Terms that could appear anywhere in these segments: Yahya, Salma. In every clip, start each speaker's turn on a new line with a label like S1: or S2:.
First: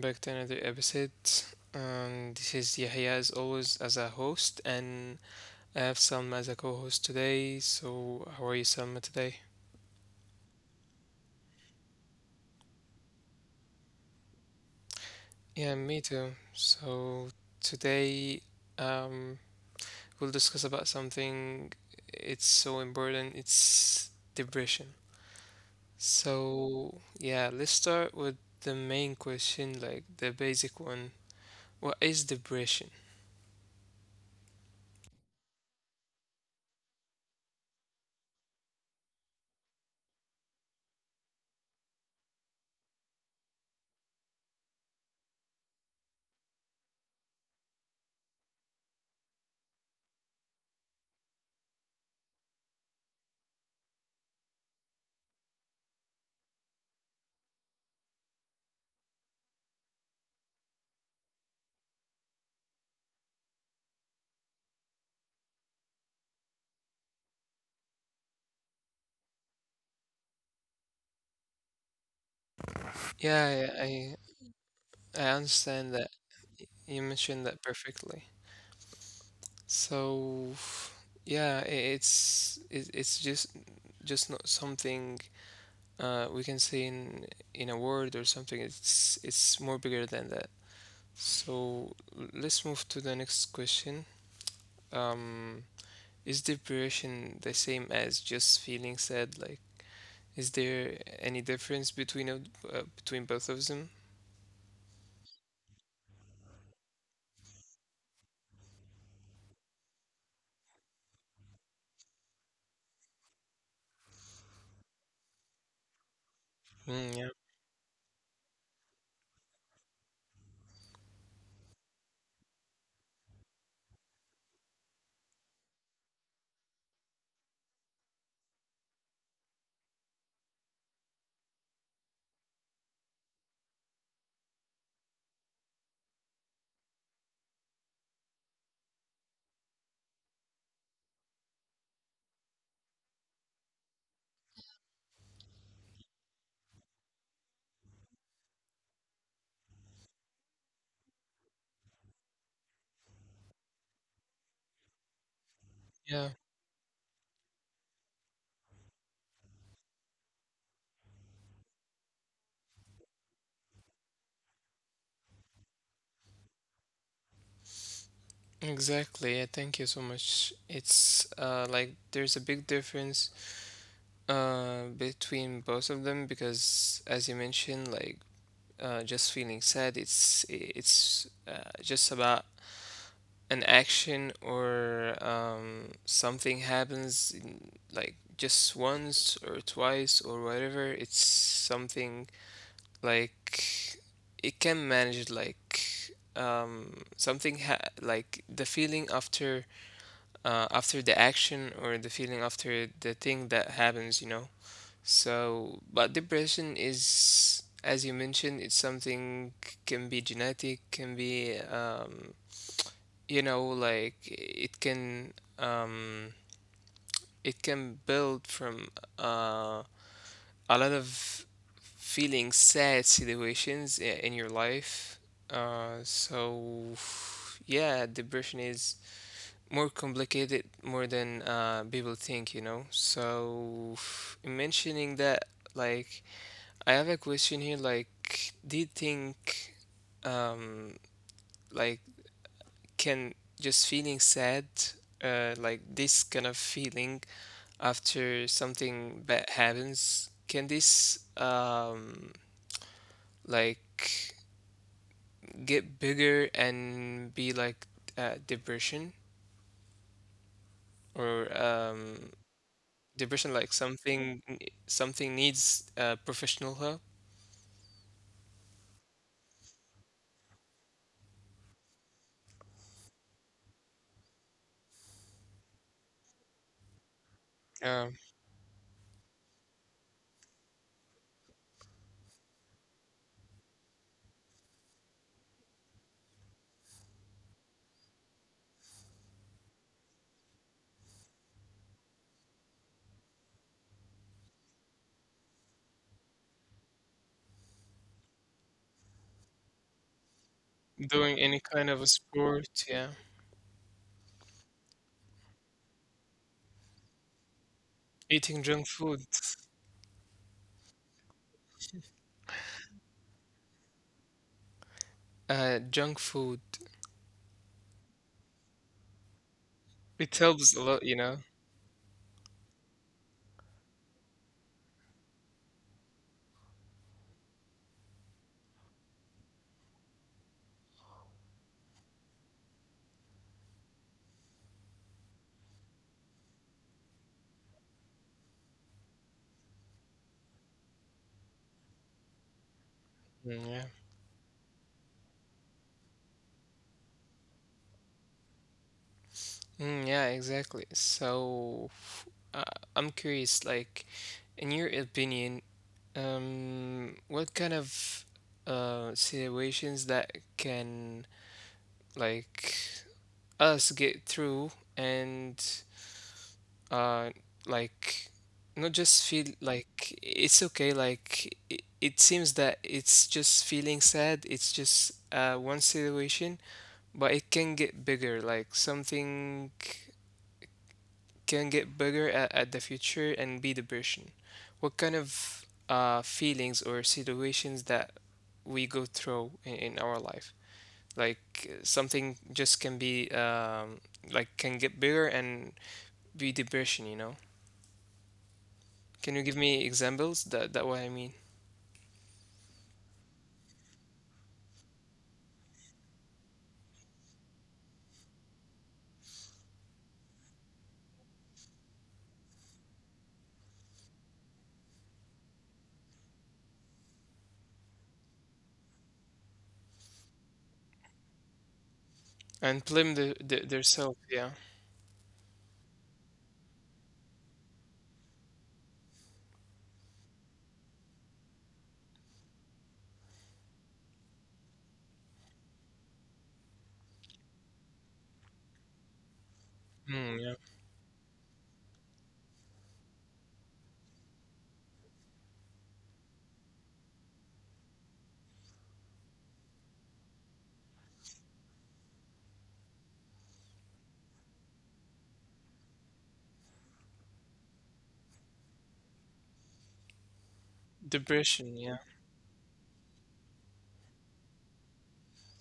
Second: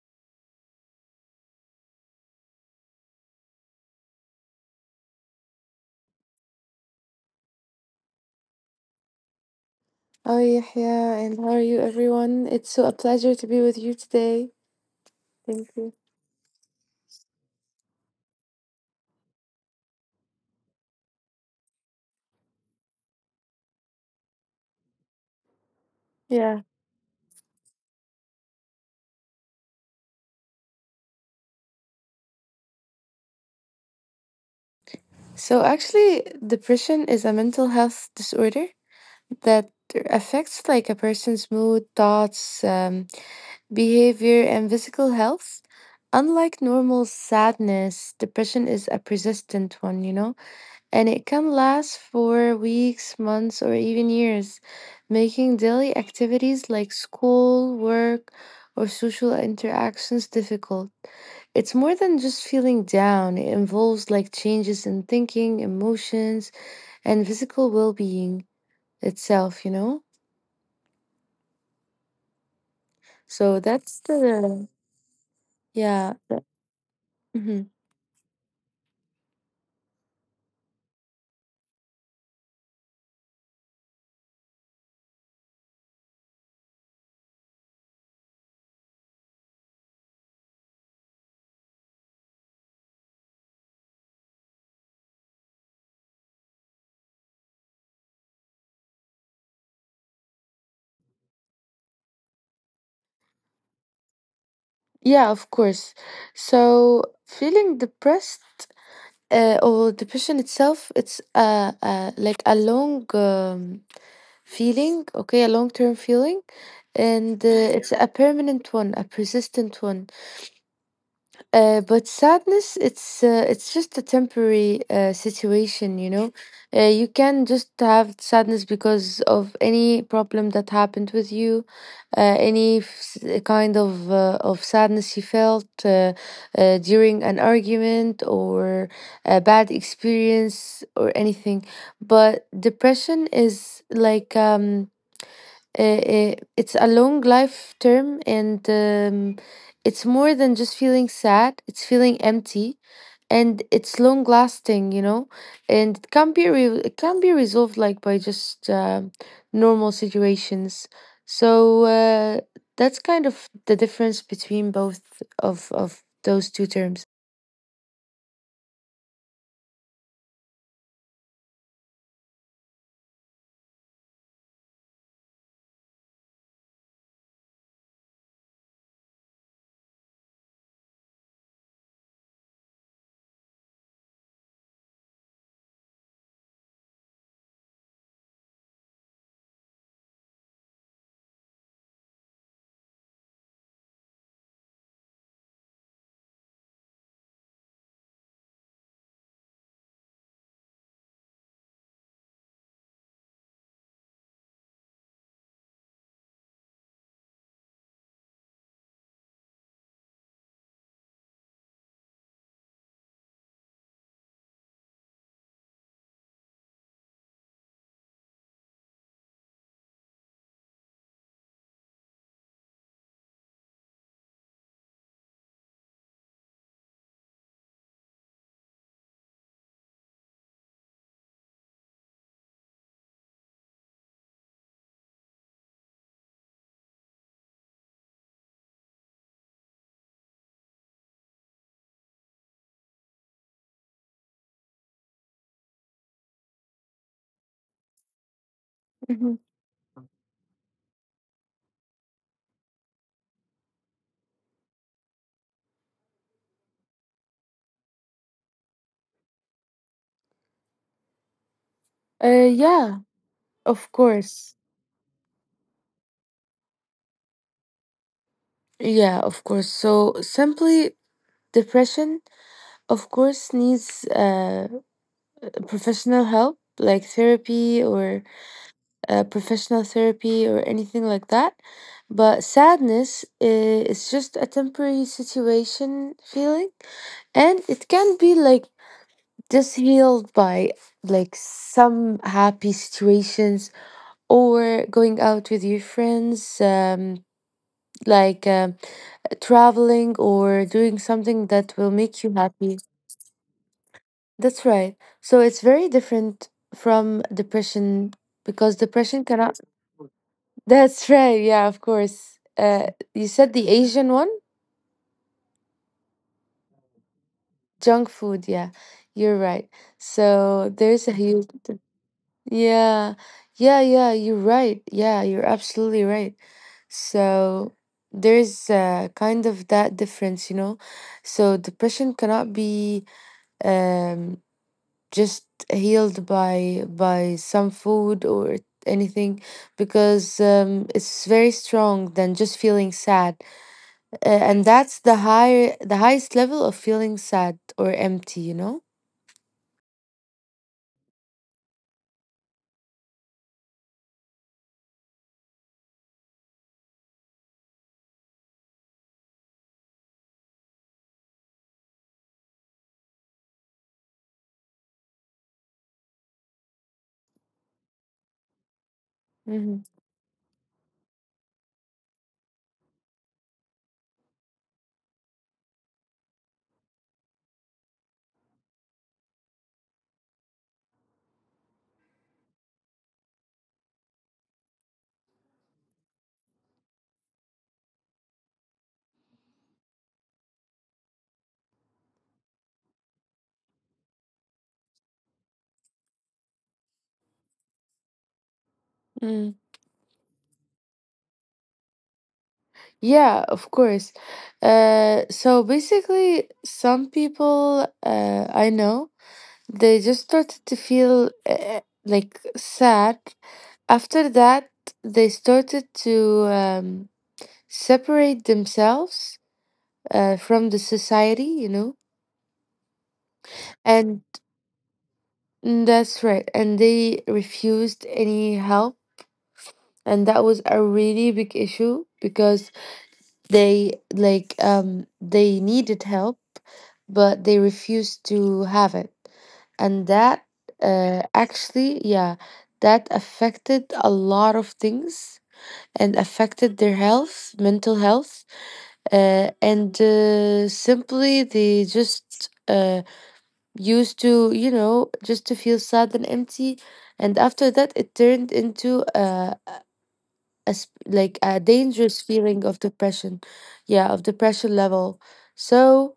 S1: back to another episode. This is Yahya as always as a host, and I have Salma as a co-host today. So how are you, Salma, today?
S2: Hi, Yahya, and how are you, everyone? It's so a pleasure to be with you today. Thank
S1: Yeah,
S2: you.
S1: me too. So today, um, we'll discuss about something. It's so important. It's depression.
S2: Yeah.
S1: So yeah, let's start with the main question, like the basic one. What is depression?
S2: So, actually, depression is a mental health disorder that affects like a person's mood, thoughts, behavior, and physical health. Unlike normal sadness, depression is a persistent one, you know? And it can last for weeks, months, or even years, making daily activities like school, work, or social interactions difficult. It's more than just feeling down, it involves like changes in thinking, emotions, and physical well being itself, So
S1: Yeah,
S2: that's
S1: I I
S2: the,
S1: I
S2: yeah.
S1: understand that. You
S2: Mhm.
S1: mentioned that perfectly. So, yeah, it's just not something we can say in a word or something. It's more bigger than that. So let's move to the next question. Um, is depression the same as just feeling sad? Like, is there any difference between both of them?
S2: Yeah, of course. So feeling depressed, or depression itself, it's like a long feeling, okay, a long term feeling, and
S1: Mm,
S2: it's a permanent one, a persistent one. But sadness, it's just a temporary situation, you know. You can just have sadness because of any problem that happened with you, uh, any f- kind of sadness you felt during an argument or a bad experience or anything. But depression is like it's a long life term and it's more than just feeling sad, it's feeling empty, and it's long lasting, you know. And
S1: yeah.
S2: it can be resolved like by just normal situations so uh, that's kind of the difference between both of those two terms.
S1: Exactly. Yeah, thank you so much. It's like there's a big difference between both of them because as you mentioned, like just feeling sad, it's just about an action or something happens like just once or twice or whatever. It's something like it can manage like something ha like the feeling after after the action or the feeling after the thing that happens, you know. So, but depression is, as you mentioned, it's something can be genetic, can be, like um, it can build from uh, a lot of feeling sad situations in your life. So yeah, depression is more complicated more than people think so mentioning that like I have a question here like do you think um like can just feeling sad like this kind of feeling after
S2: Mhm.
S1: something bad happens can this like get bigger and be like depression or
S2: Yeah of
S1: Depression, like
S2: course.
S1: something needs professional help.
S2: Yeah, of course. So simply, depression of course needs professional help, like therapy or
S1: Yeah,
S2: professional therapy or anything like that. But sadness is just a temporary situation feeling, and it can be like just healed by like some happy situations or going out with your friends, like traveling or doing something that will
S1: doing
S2: make
S1: any
S2: you
S1: kind of a
S2: happy.
S1: sport. Yeah,
S2: That's right. So it's very different from depression because depression
S1: eating junk
S2: cannot.
S1: food.
S2: That's right. Yeah, of course. You said the Asian one?
S1: Junk food.
S2: Junk food. Yeah, you're right. So
S1: It
S2: there's a
S1: helps a
S2: huge.
S1: lot, you
S2: Di-
S1: know.
S2: Yeah, yeah, yeah. You're right. Yeah, you're absolutely right. So there's kind of that difference, you know. So depression cannot be um just healed by some food or anything because it's very strong than just feeling sad,
S1: Mm, yeah.
S2: and that's the higher the highest level of feeling sad or empty, you know.
S1: Mm, yeah, exactly. So, uh, I'm curious, like, in your opinion, what kind of situations that can like us get through and uh like not
S2: Hmm.
S1: just feel like it's okay like it seems that it's just feeling sad it's just one situation but it can get bigger like something can get bigger at the future and be depression. What kind of feelings or situations that we go through in our life like something just can be like can get bigger and be depression.
S2: Mm.
S1: Can you give me examples? That what I mean.
S2: Yeah, of course. So basically, some people I know, they just started to feel like sad. After that, they started to separate themselves from the society, you know.
S1: And blame the
S2: And
S1: their self, yeah.
S2: mm, that's right. And they refused any help. And that was a really big issue because they like they needed help, but they refused to have it. And that
S1: Mm, yeah.
S2: uh, actually, yeah, that affected a lot of things and affected their health, mental health, and simply they just used to, you know, just to feel sad and empty, and after that it turned into like a dangerous
S1: Depression, yeah.
S2: feeling of depression, yeah, of depression level. so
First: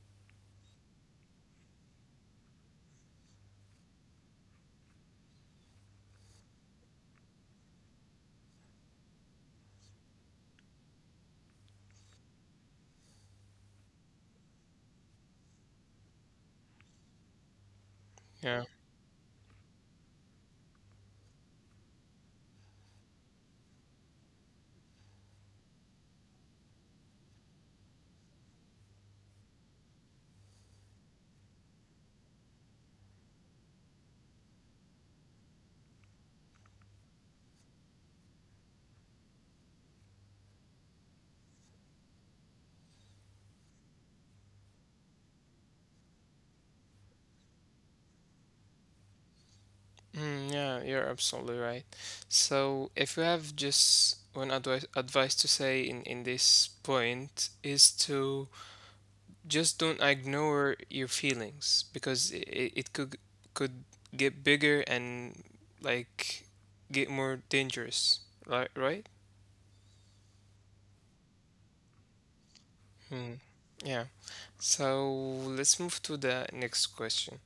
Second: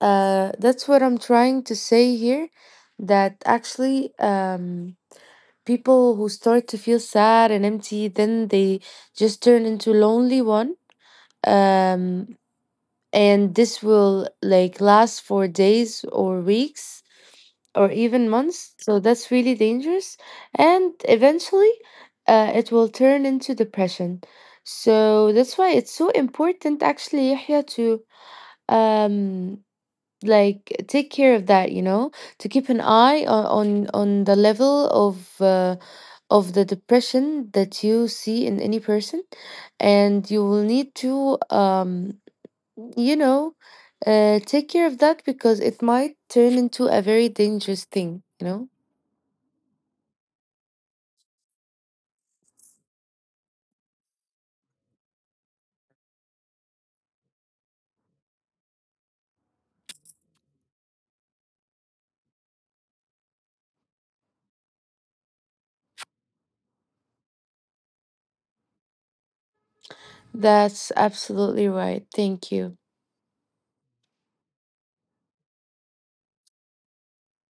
S2: uh, that's what I'm trying to say here, that actually people who start to feel sad and empty, then they just turn into lonely one, um, and this will like last for days or weeks or even
S1: Yeah.
S2: months, so that's really dangerous. And eventually, it will turn into depression. So that's why it's so important actually, Yahya, to um like take care of that, you know, to keep an eye on the level of the depression that you see in any person, and you will need to you know, take care of that because it might turn into a very dangerous thing, you know?
S1: Mm, yeah, you're absolutely right. So if you have just one advice to say in this point is to just don't ignore your feelings because it could get bigger and like get more dangerous. Right, right?
S2: That's absolutely right. Thank you.
S1: Hmm. Yeah. So let's move to the next question.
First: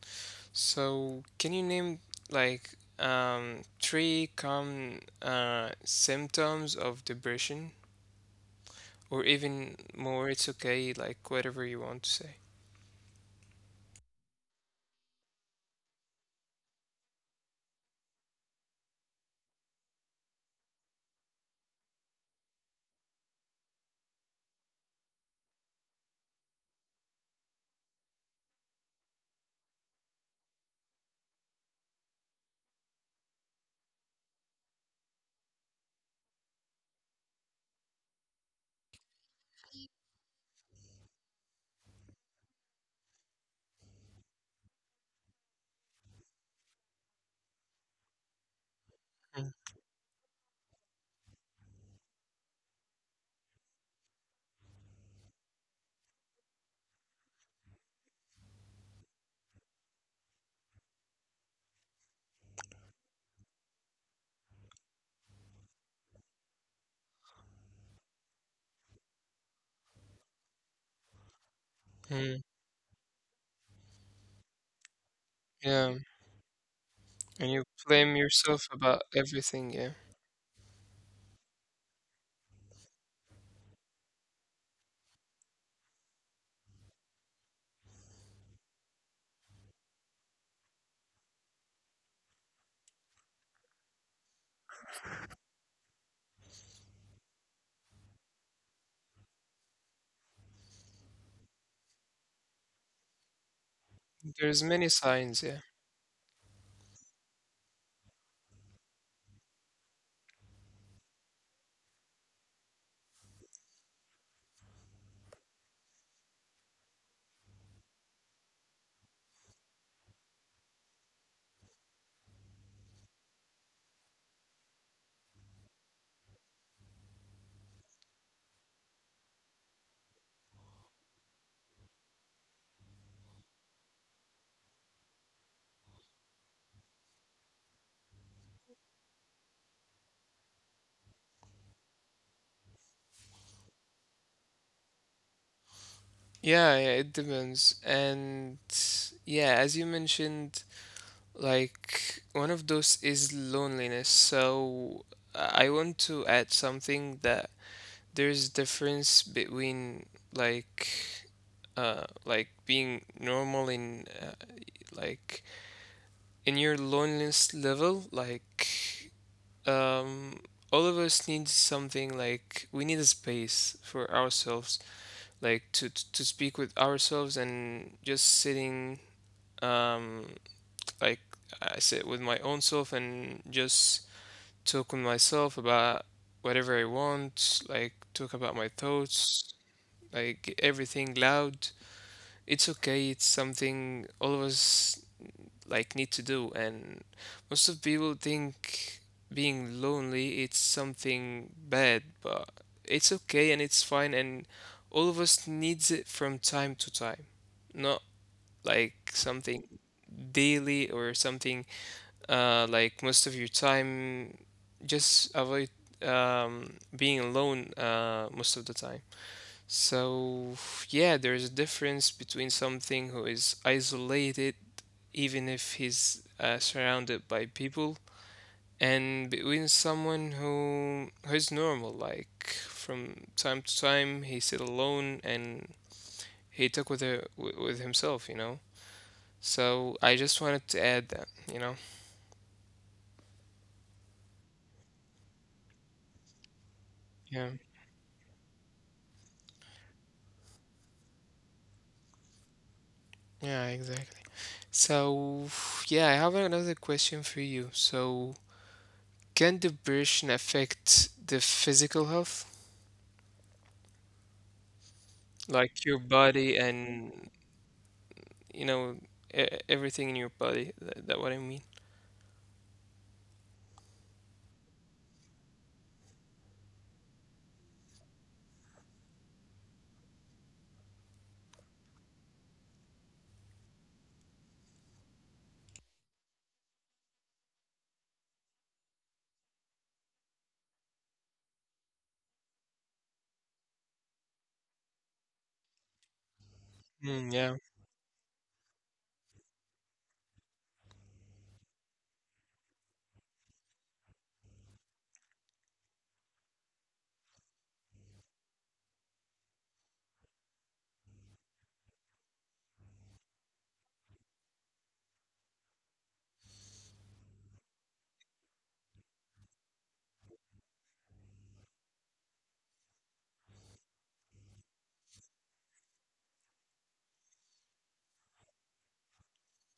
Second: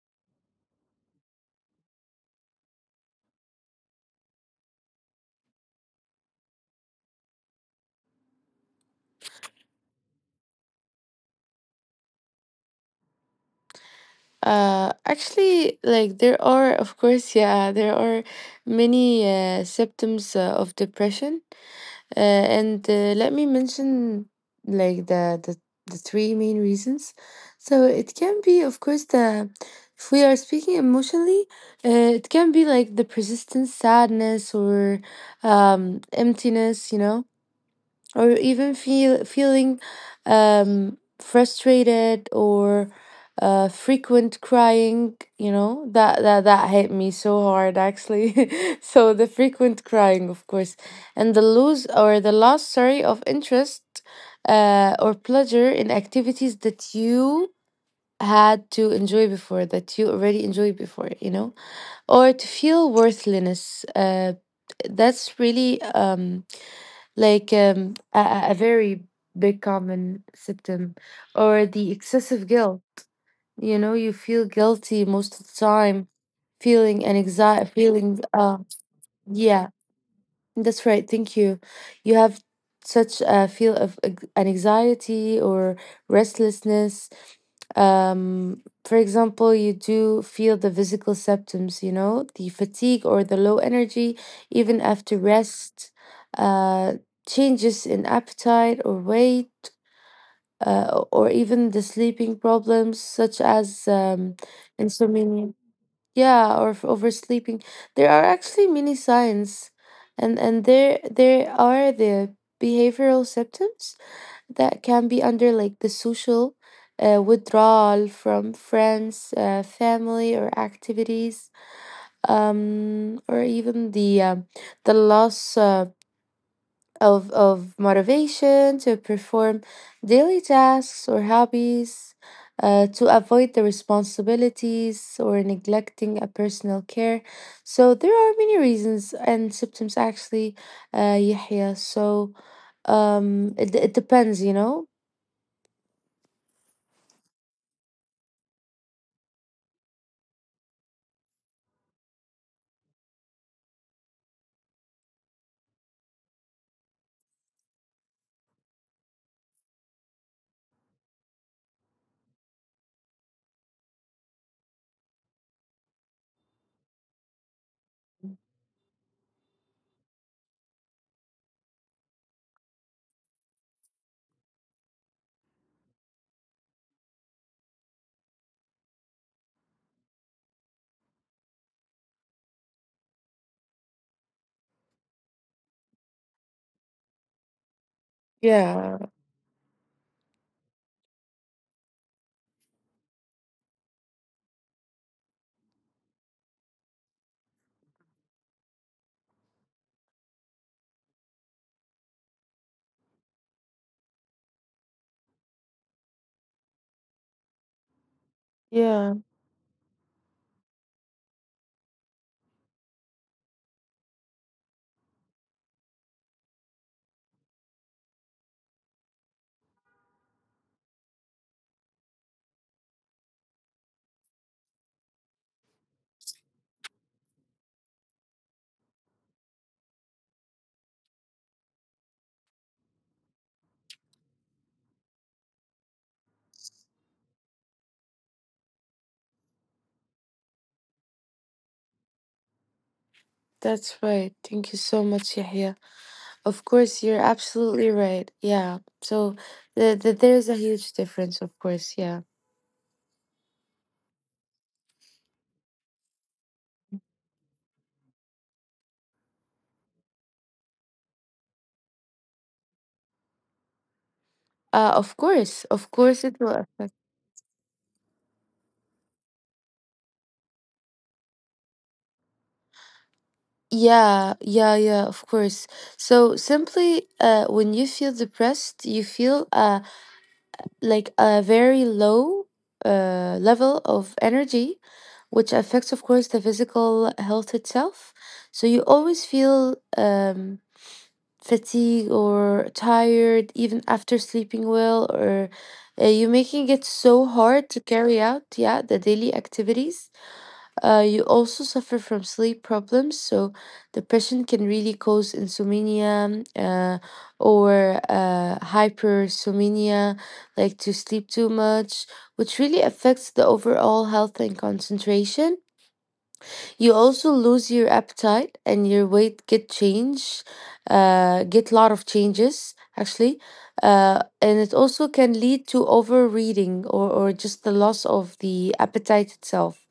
S1: So, can you name like three common symptoms of depression, or even more? It's okay, like whatever you want to say.
S2: Actually, like there are, of course, yeah, there are many symptoms of depression. And Let me mention like the three main reasons. So it can be, of course, the, if we are speaking emotionally, uh, it can be like the persistent sadness or emptiness, you know, or even feeling frustrated or frequent crying. You know, that hit me so hard actually. So the frequent crying, of course, and the lose or the loss, sorry, of interest or pleasure in activities that you had to enjoy before that you already enjoyed before, you know, or to feel worthlessness, that's really a very big common symptom, or the excessive guilt.
S1: Mhm.
S2: You know, you feel guilty most of the time,
S1: Yeah,
S2: feeling an anxiety,
S1: and you
S2: feeling,
S1: blame yourself about
S2: yeah,
S1: everything. Yeah,
S2: that's right. Thank you. You have such a feel of an anxiety or restlessness. For example, you do feel the physical symptoms, you know, the fatigue or the low energy, even after rest, uh, changes in appetite or weight, or even the sleeping problems such as
S1: there's many
S2: insomnia.
S1: signs. Yeah,
S2: Yeah, or oversleeping. There are actually many signs, and there are the behavioral symptoms that can be under like the social withdrawal from friends, family, or activities, or even the loss. Of motivation to perform daily tasks or hobbies, to avoid the responsibilities or neglecting a personal care. So there are many reasons and symptoms actually, Yahya. So it depends, you know?
S1: yeah, yeah. It depends, and yeah, as you mentioned, like one of those is loneliness. So I want to add something that there's difference between like like being normal in like in your loneliness level like um all of us need something like we need a space for ourselves like to speak with ourselves and just sitting um like I sit with my own self and just talk with myself about whatever I want like talk about my
S2: Yeah,
S1: thoughts like everything loud. It's okay, it's something all of us like need to do, and most of people think being lonely it's something bad, but it's okay and it's fine and all of us needs it from time to time. Not like
S2: yeah,
S1: something daily or something like most of your time just avoid being alone most of the time. So, yeah, there is a difference between something who is isolated, even if he's surrounded by people, and between someone who is normal, like from time to time he sit alone and he talk with her, with himself, you know. So I just wanted to add that, you know.
S2: that's right. Thank you so much, Yahya. Of course, you're
S1: Yeah.
S2: absolutely right. Yeah. So there's a huge difference, of course. Yeah.
S1: Yeah, exactly. So, yeah, I have another question for you. So, can depression affect the physical health?
S2: Of
S1: Like your
S2: course, it will
S1: body
S2: affect.
S1: and you know e everything in your body. That what I mean.
S2: Yeah, yeah, yeah, of course. So simply, when you feel depressed, you feel like a very low level of energy, which affects, of course, the physical health itself. So you always feel fatigued or tired, even after sleeping well, or you're making it so
S1: Mm,
S2: hard
S1: yeah.
S2: to carry out, yeah, the daily activities. You also suffer from sleep problems, so depression can really cause insomnia, or hypersomnia, like to sleep too much, which really affects the overall health and concentration. You also lose your appetite and your weight get change, get lot of changes actually, and it also can lead to overeating or just the loss of the appetite itself,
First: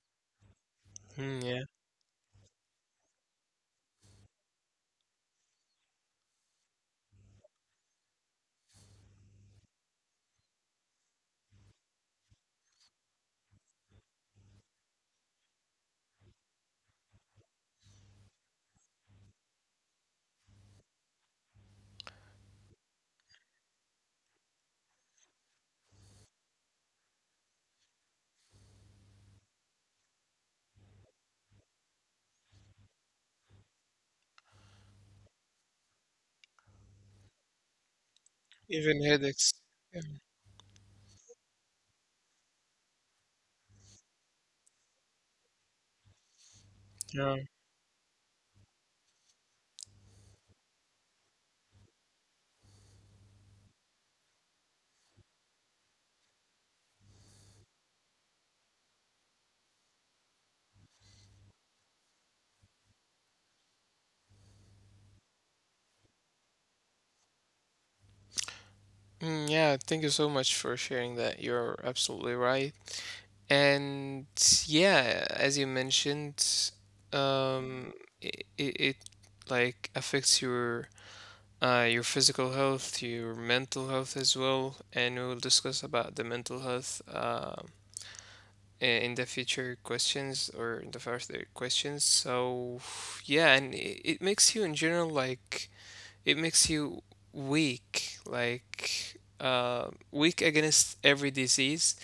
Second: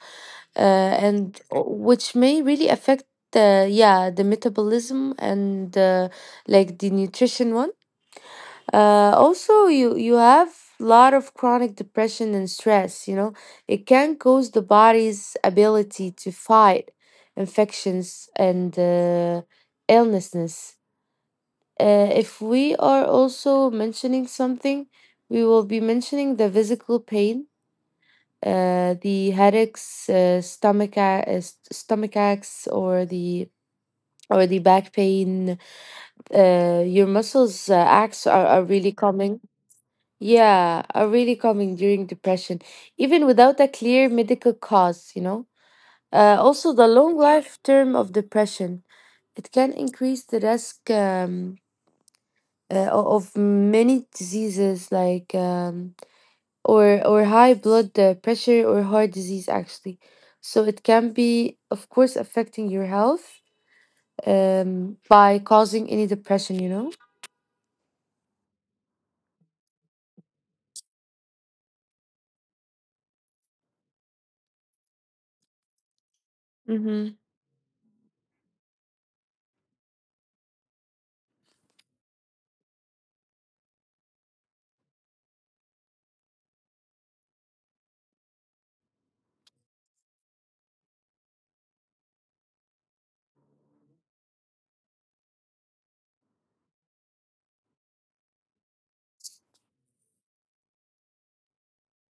S2: uh, and
S1: Mm,
S2: uh,
S1: yeah.
S2: which may really affect the, yeah, the metabolism and like the nutrition one. Also, you have a lot of chronic depression and stress. You know, it can cause the body's ability to fight infections and illnesses. If we are also mentioning something, we will be mentioning the physical pain, the headaches, uh, stomach aches, or the, or the back pain. Your muscles aches are really
S1: Even
S2: common.
S1: headaches. Yeah.
S2: Yeah, are really common during depression, even without a clear medical cause, you know. Also, the long
S1: Yeah.
S2: life term of depression, it can increase the risk of many diseases like or high blood pressure or heart disease actually. So it can be, of course, affecting your health, by causing any depression, you know.
S1: Mm, yeah. Thank you so much for sharing that. You're absolutely right. And yeah, as you mentioned,
S2: Mm-hmm.
S1: um, it like affects your physical health, your mental health as well. And we will discuss about the mental health in the future questions or in the further questions. So yeah, and it makes you in general like it makes you weak, like weak against every disease,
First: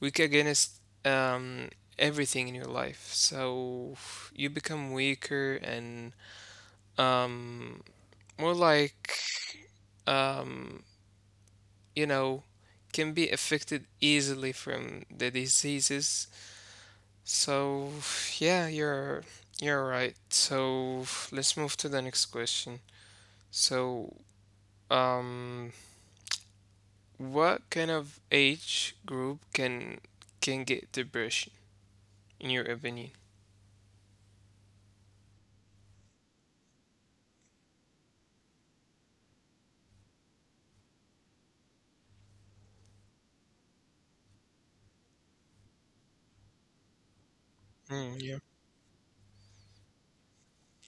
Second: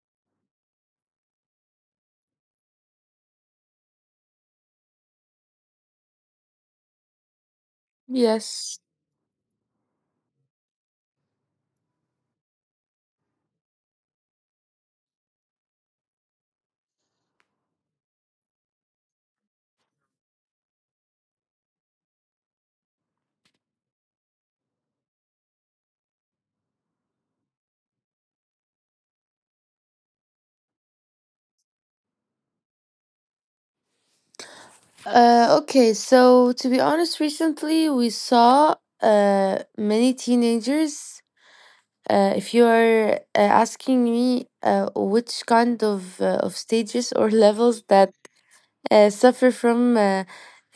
S1: weak against everything in your life. So you become weaker and um, more
S2: Yes.
S1: like um, you know can be affected easily from the diseases. So, yeah, you're right. So, let's move to the next question. So, um, what kind of age group can get depression in your opinion?
S2: Okay, so to be honest, recently we saw many teenagers. If you are asking me which kind of stages or levels
S1: Mm,
S2: that
S1: yeah,
S2: uh, suffer from uh,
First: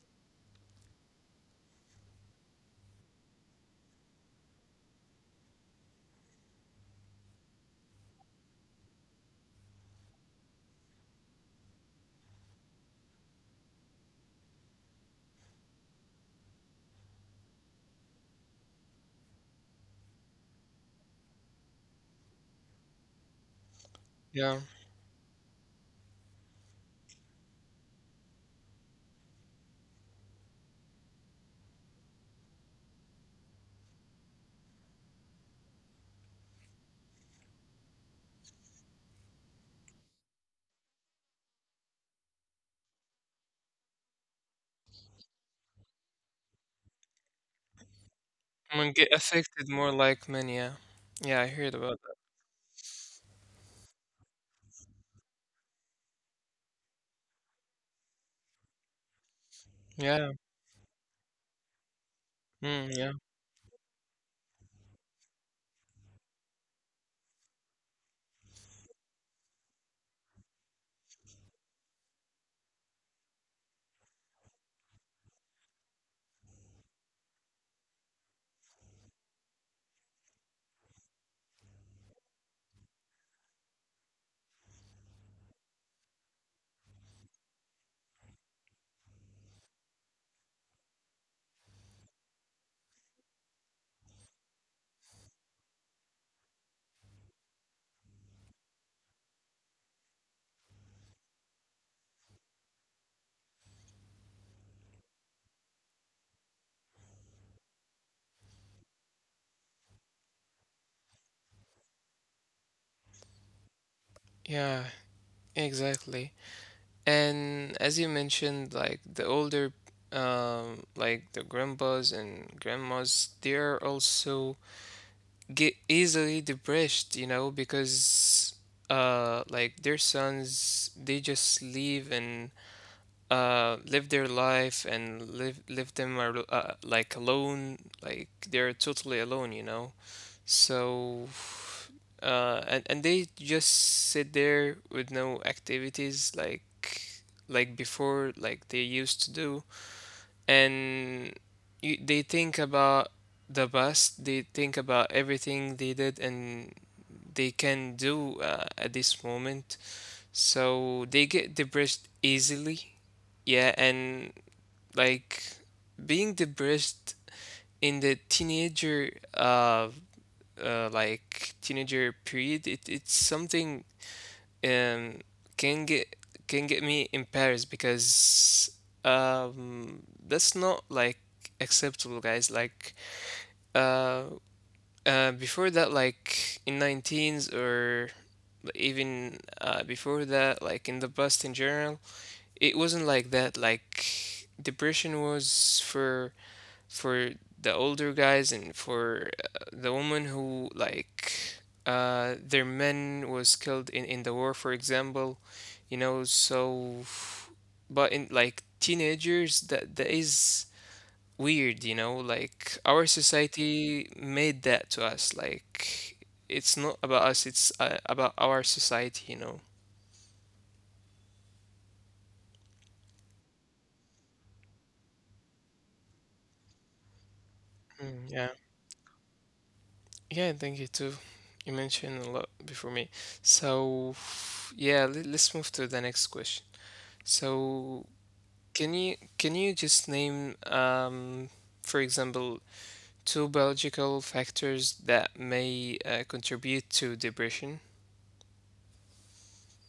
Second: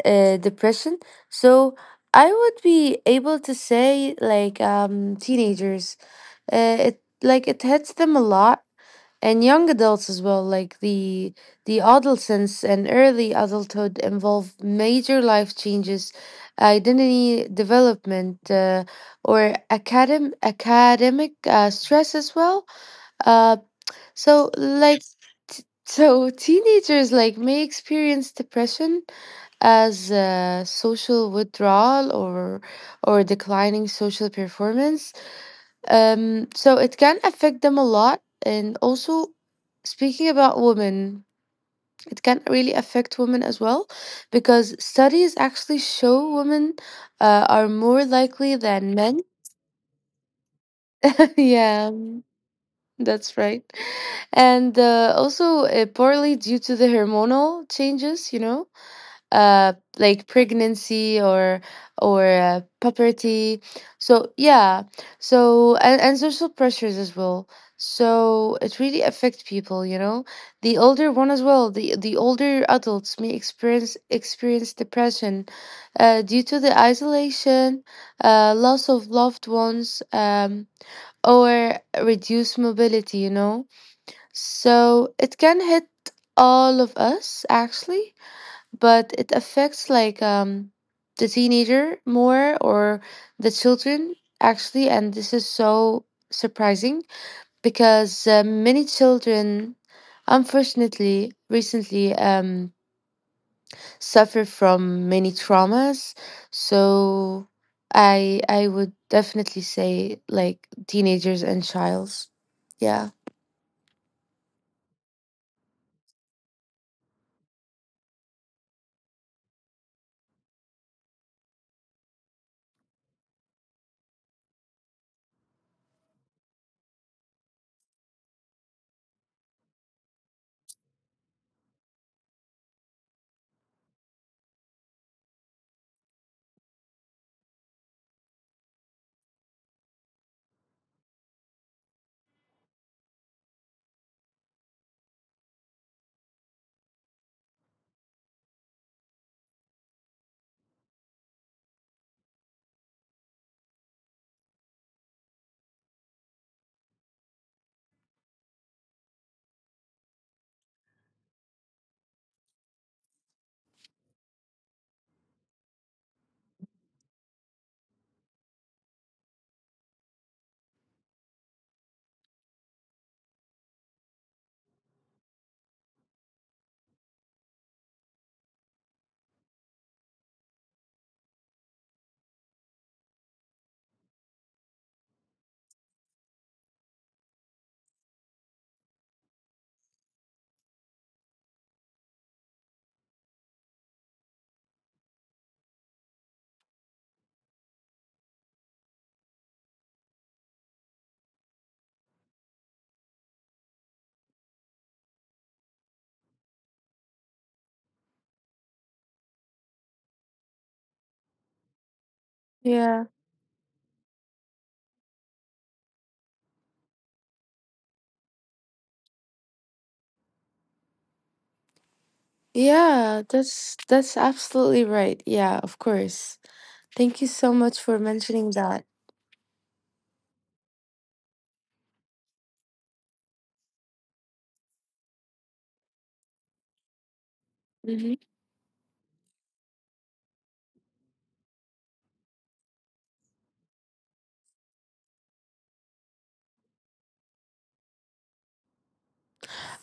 S2: uh, depression, so I would be able to say like teenagers. It like it hits them a lot, and young adults as well, like the adolescence and early adulthood involve major life changes, identity development, or academic stress as well, uh, so
S1: yeah.
S2: like t- so teenagers like may experience depression as social withdrawal or declining social performance, so it can affect them a lot. And also, speaking about women, it can really affect women as well, because studies actually show women are more likely
S1: I mean,
S2: than
S1: get
S2: men.
S1: affected more like many. Yeah. Yeah, I heard
S2: Yeah,
S1: about that.
S2: that's right. And also, partly due to the hormonal changes, you know, like
S1: Yeah,
S2: pregnancy or
S1: mm, yeah.
S2: puberty. So yeah, so and social pressures as well, so it really affects people, you know. The older one as well, the older adults may experience depression due to the isolation, loss of loved ones, or reduced mobility, you know. So it can hit all of us actually, but it affects like um, the teenager more, or the children actually, and this is so surprising because many children unfortunately recently suffer from many traumas. So I would definitely say like teenagers and childs, yeah.
S1: Yeah, exactly. And as you mentioned, like the older, like the grandpas and grandmas, they're also get easily depressed, because like their sons they just live and live their life and live them like alone, like they're totally alone. So and they just sit there with no activities like before like they used to do and they think about the past. They think about everything they did and they can do at this moment. So they get depressed easily. Yeah, and like being depressed in the teenager like teenager period, it's something um can get me embarrassed because that's not like acceptable, guys, like uh before that like in 19s or even before that, like in the past in general, it wasn't like that. Like depression was for the older guys and for the woman who like their men was killed in the war, for example, you know. So, but in like teenagers, that is weird. Like our
S2: Yeah,
S1: society made that to us. Like it's not about us; it's about our society.
S2: yeah, that's absolutely right. Yeah, of course. Thank you so much for
S1: Mm, yeah.
S2: mentioning that.
S1: Yeah, thank you too. You mentioned a lot before me. So, yeah, let's move to the next question. So,
S2: Hmm.
S1: can you just name for example two biological factors that may contribute to depression?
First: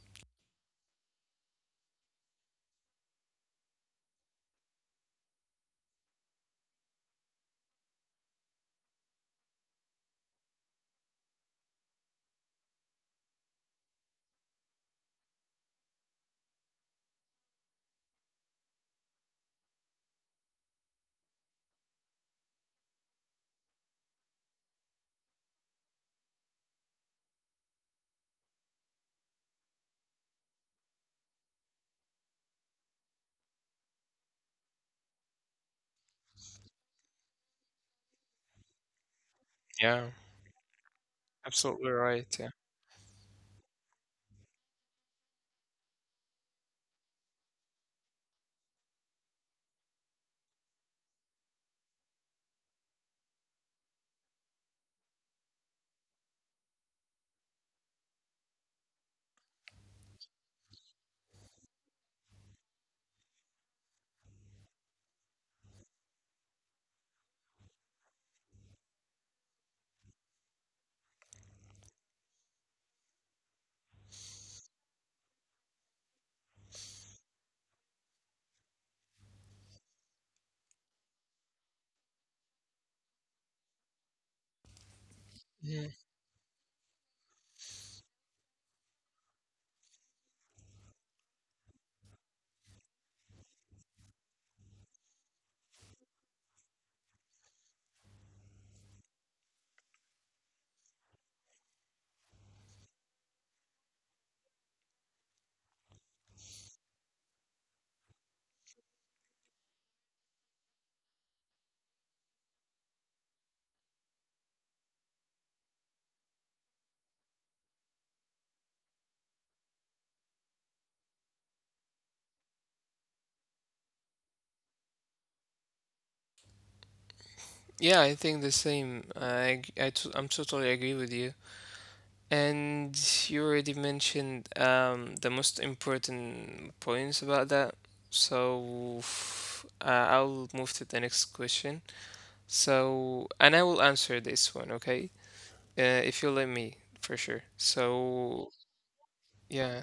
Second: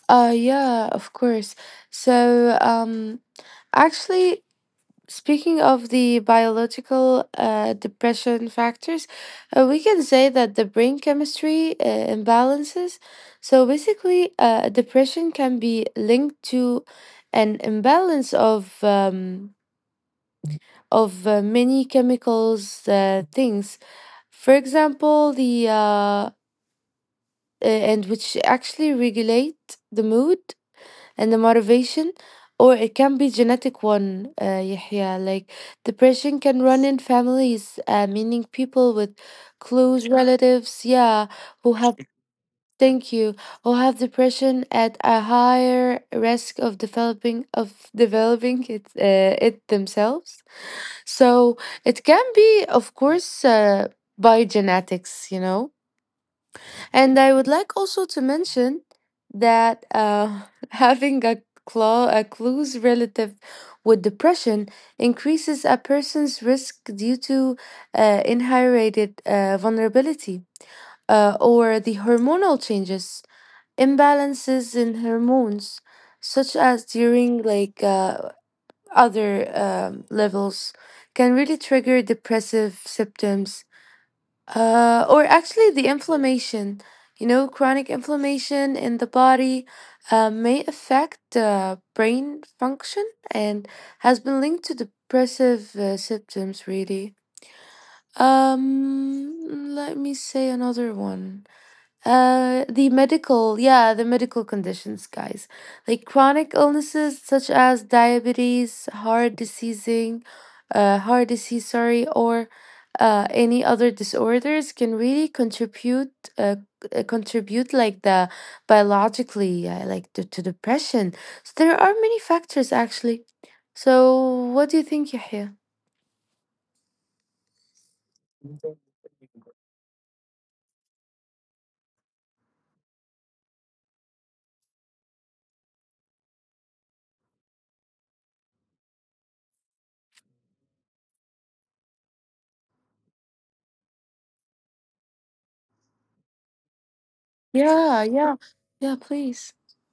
S2: Yeah, of course. So, actually, speaking of the biological depression factors, we can say that the brain chemistry imbalances. So basically, depression can be linked to an imbalance of many chemicals things. For example, the uh, and which actually regulate the mood and the motivation. Or it can be genetic one, yeah like depression can run in families, meaning people with close
S1: Yeah,
S2: relatives, yeah, who
S1: absolutely
S2: have,
S1: right. Yeah.
S2: thank you, who have depression at a higher risk of developing it, it themselves. So it can be, of course, by genetics, you know. And I would like also to mention that, having a, a close relative with depression increases a person's risk due to inherited vulnerability, or the hormonal changes, imbalances in hormones, such as during like, other, levels, can really trigger depressive symptoms, or actually, the
S1: Mhm.
S2: inflammation, you know, chronic inflammation in the body may affect brain function and has been linked to depressive, symptoms, really. Um, Let me say another one. The medical, yeah, the medical conditions, guys. Like chronic illnesses such as diabetes, heart disease, sorry, or any other disorders can really contribute, uh, contribute like the biologically, like to depression. So there are many factors actually. So what do you think, Yahya?
S1: Yeah, I think the same. I, ag- I t I'm totally agree with you. And you already mentioned the most important points about that. So I'll move to the next question. So, and I will answer this one, okay? If you let me, for sure.
S2: Yeah, yeah,
S1: So,
S2: yeah, please.
S1: yeah.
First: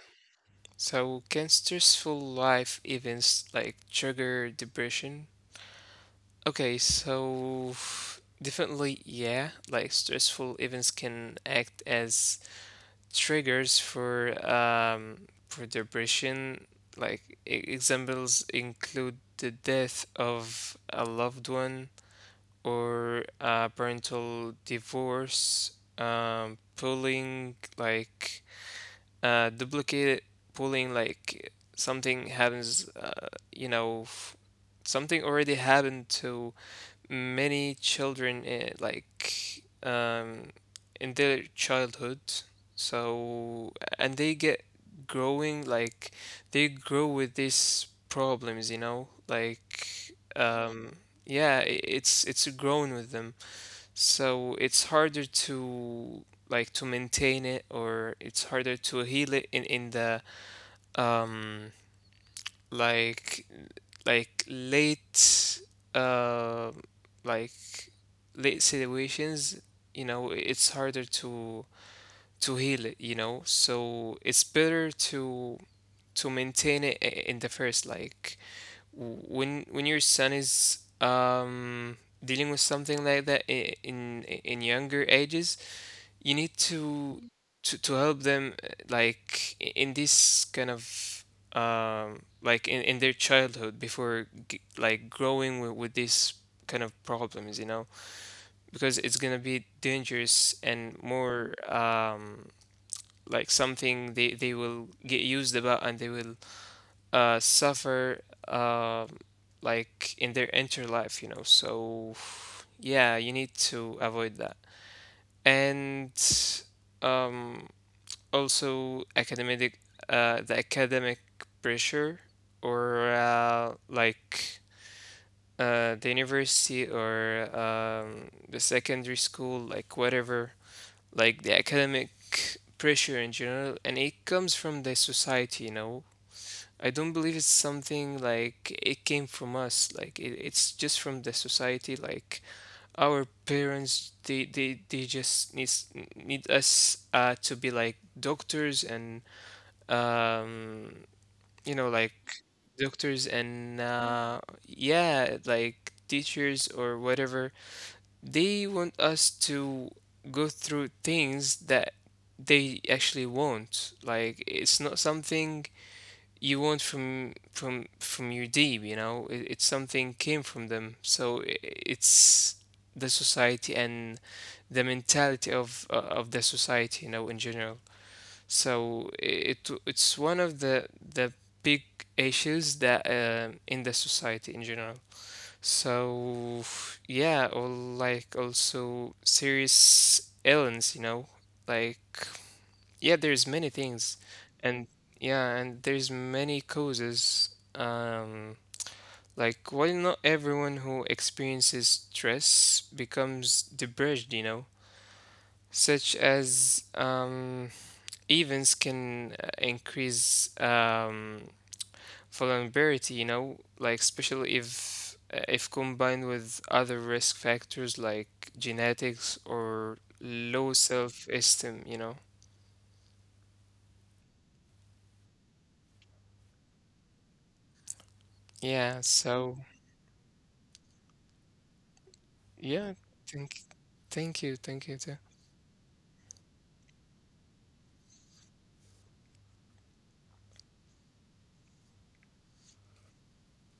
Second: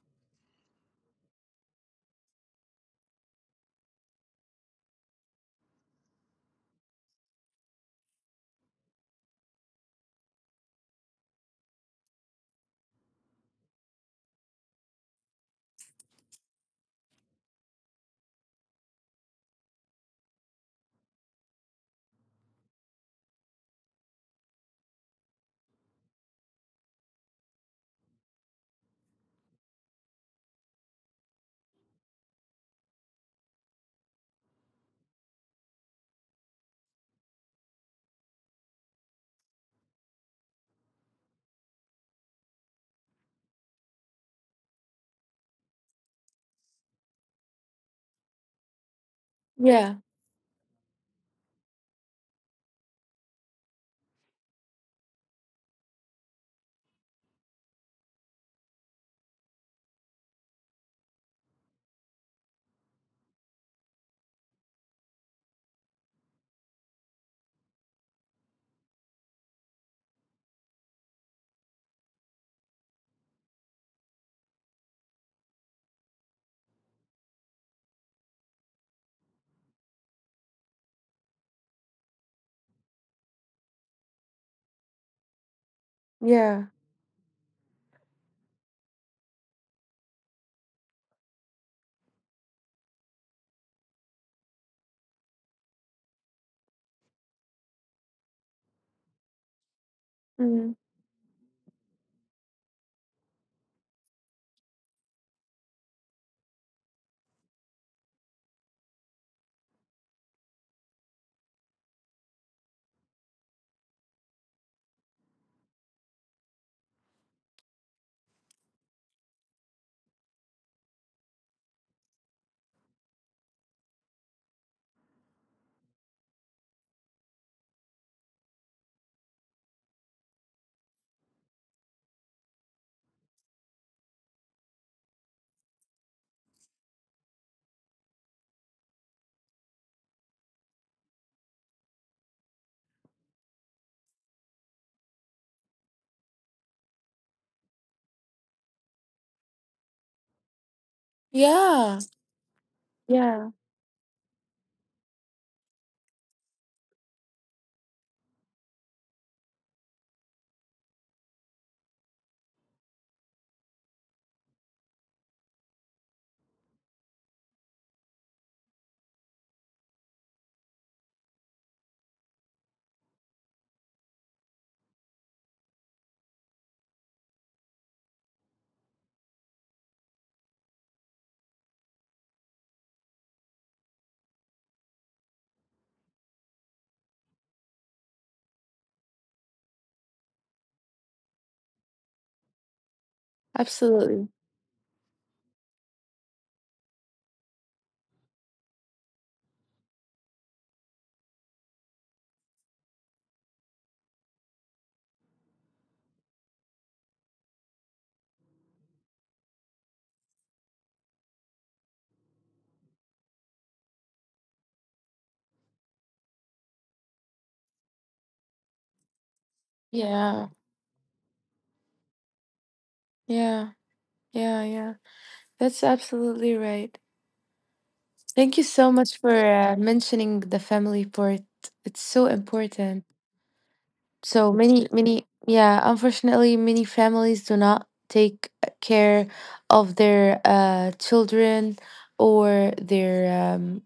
S1: So, can stressful life events like trigger depression? Okay, so definitely, yeah. Like stressful events can act as triggers for depression, like examples include the death of a loved one or a parental divorce, pulling like duplicate pulling like something happens, something already happened to many children like in their childhood. So and they get growing like they grow with these problems
S2: Yeah,
S1: like um, yeah it's grown with them so it's harder to like to maintain it or it's harder to heal it in the um like like late um like late situations, you know, it's harder to heal it. So it's better to maintain it in the first, like when your son is dealing with something like that in younger ages, you
S2: yeah.
S1: need to help them like in this kind of like in their childhood before like growing with these kind of problems because it's gonna be dangerous
S2: Mm.
S1: and more like something they will get used about and they will suffer um like in their inner life. So yeah, you need to avoid that. And um, also academic the academic pressure or like the university or the secondary school, like whatever like the academic pressure in general, and it comes from the society. I don't believe it's something like it came from us. Like it's just from the society. Like our parents, they just need us to be like doctors and um you know
S2: Yeah,
S1: like doctors
S2: yeah.
S1: and yeah like teachers or whatever they want us to go through things that they actually want. Like it's not something you want from from your deep, you know. It's something came from them. So I it's the society and the mentality of the society, you know, in general. So it's one of the the big issues that in the society in general. So yeah, or like also serious illness, you know, like yeah, there's many things,
S2: Absolutely.
S1: and yeah, and there's many causes. Um, like while not everyone who experiences stress becomes depressed, you know, such as events can increase vulnerability, you know, like especially if combined with other risk factors like genetics or
S2: Yeah.
S1: low self-esteem, you know.
S2: Yeah. Yeah. Yeah. That's absolutely right. Thank you so
S1: Yeah,
S2: much for
S1: so
S2: mentioning the family part. It's so
S1: yeah,
S2: important.
S1: thank
S2: So many,
S1: thank you too.
S2: many, yeah, unfortunately, many families do not take care of their children or their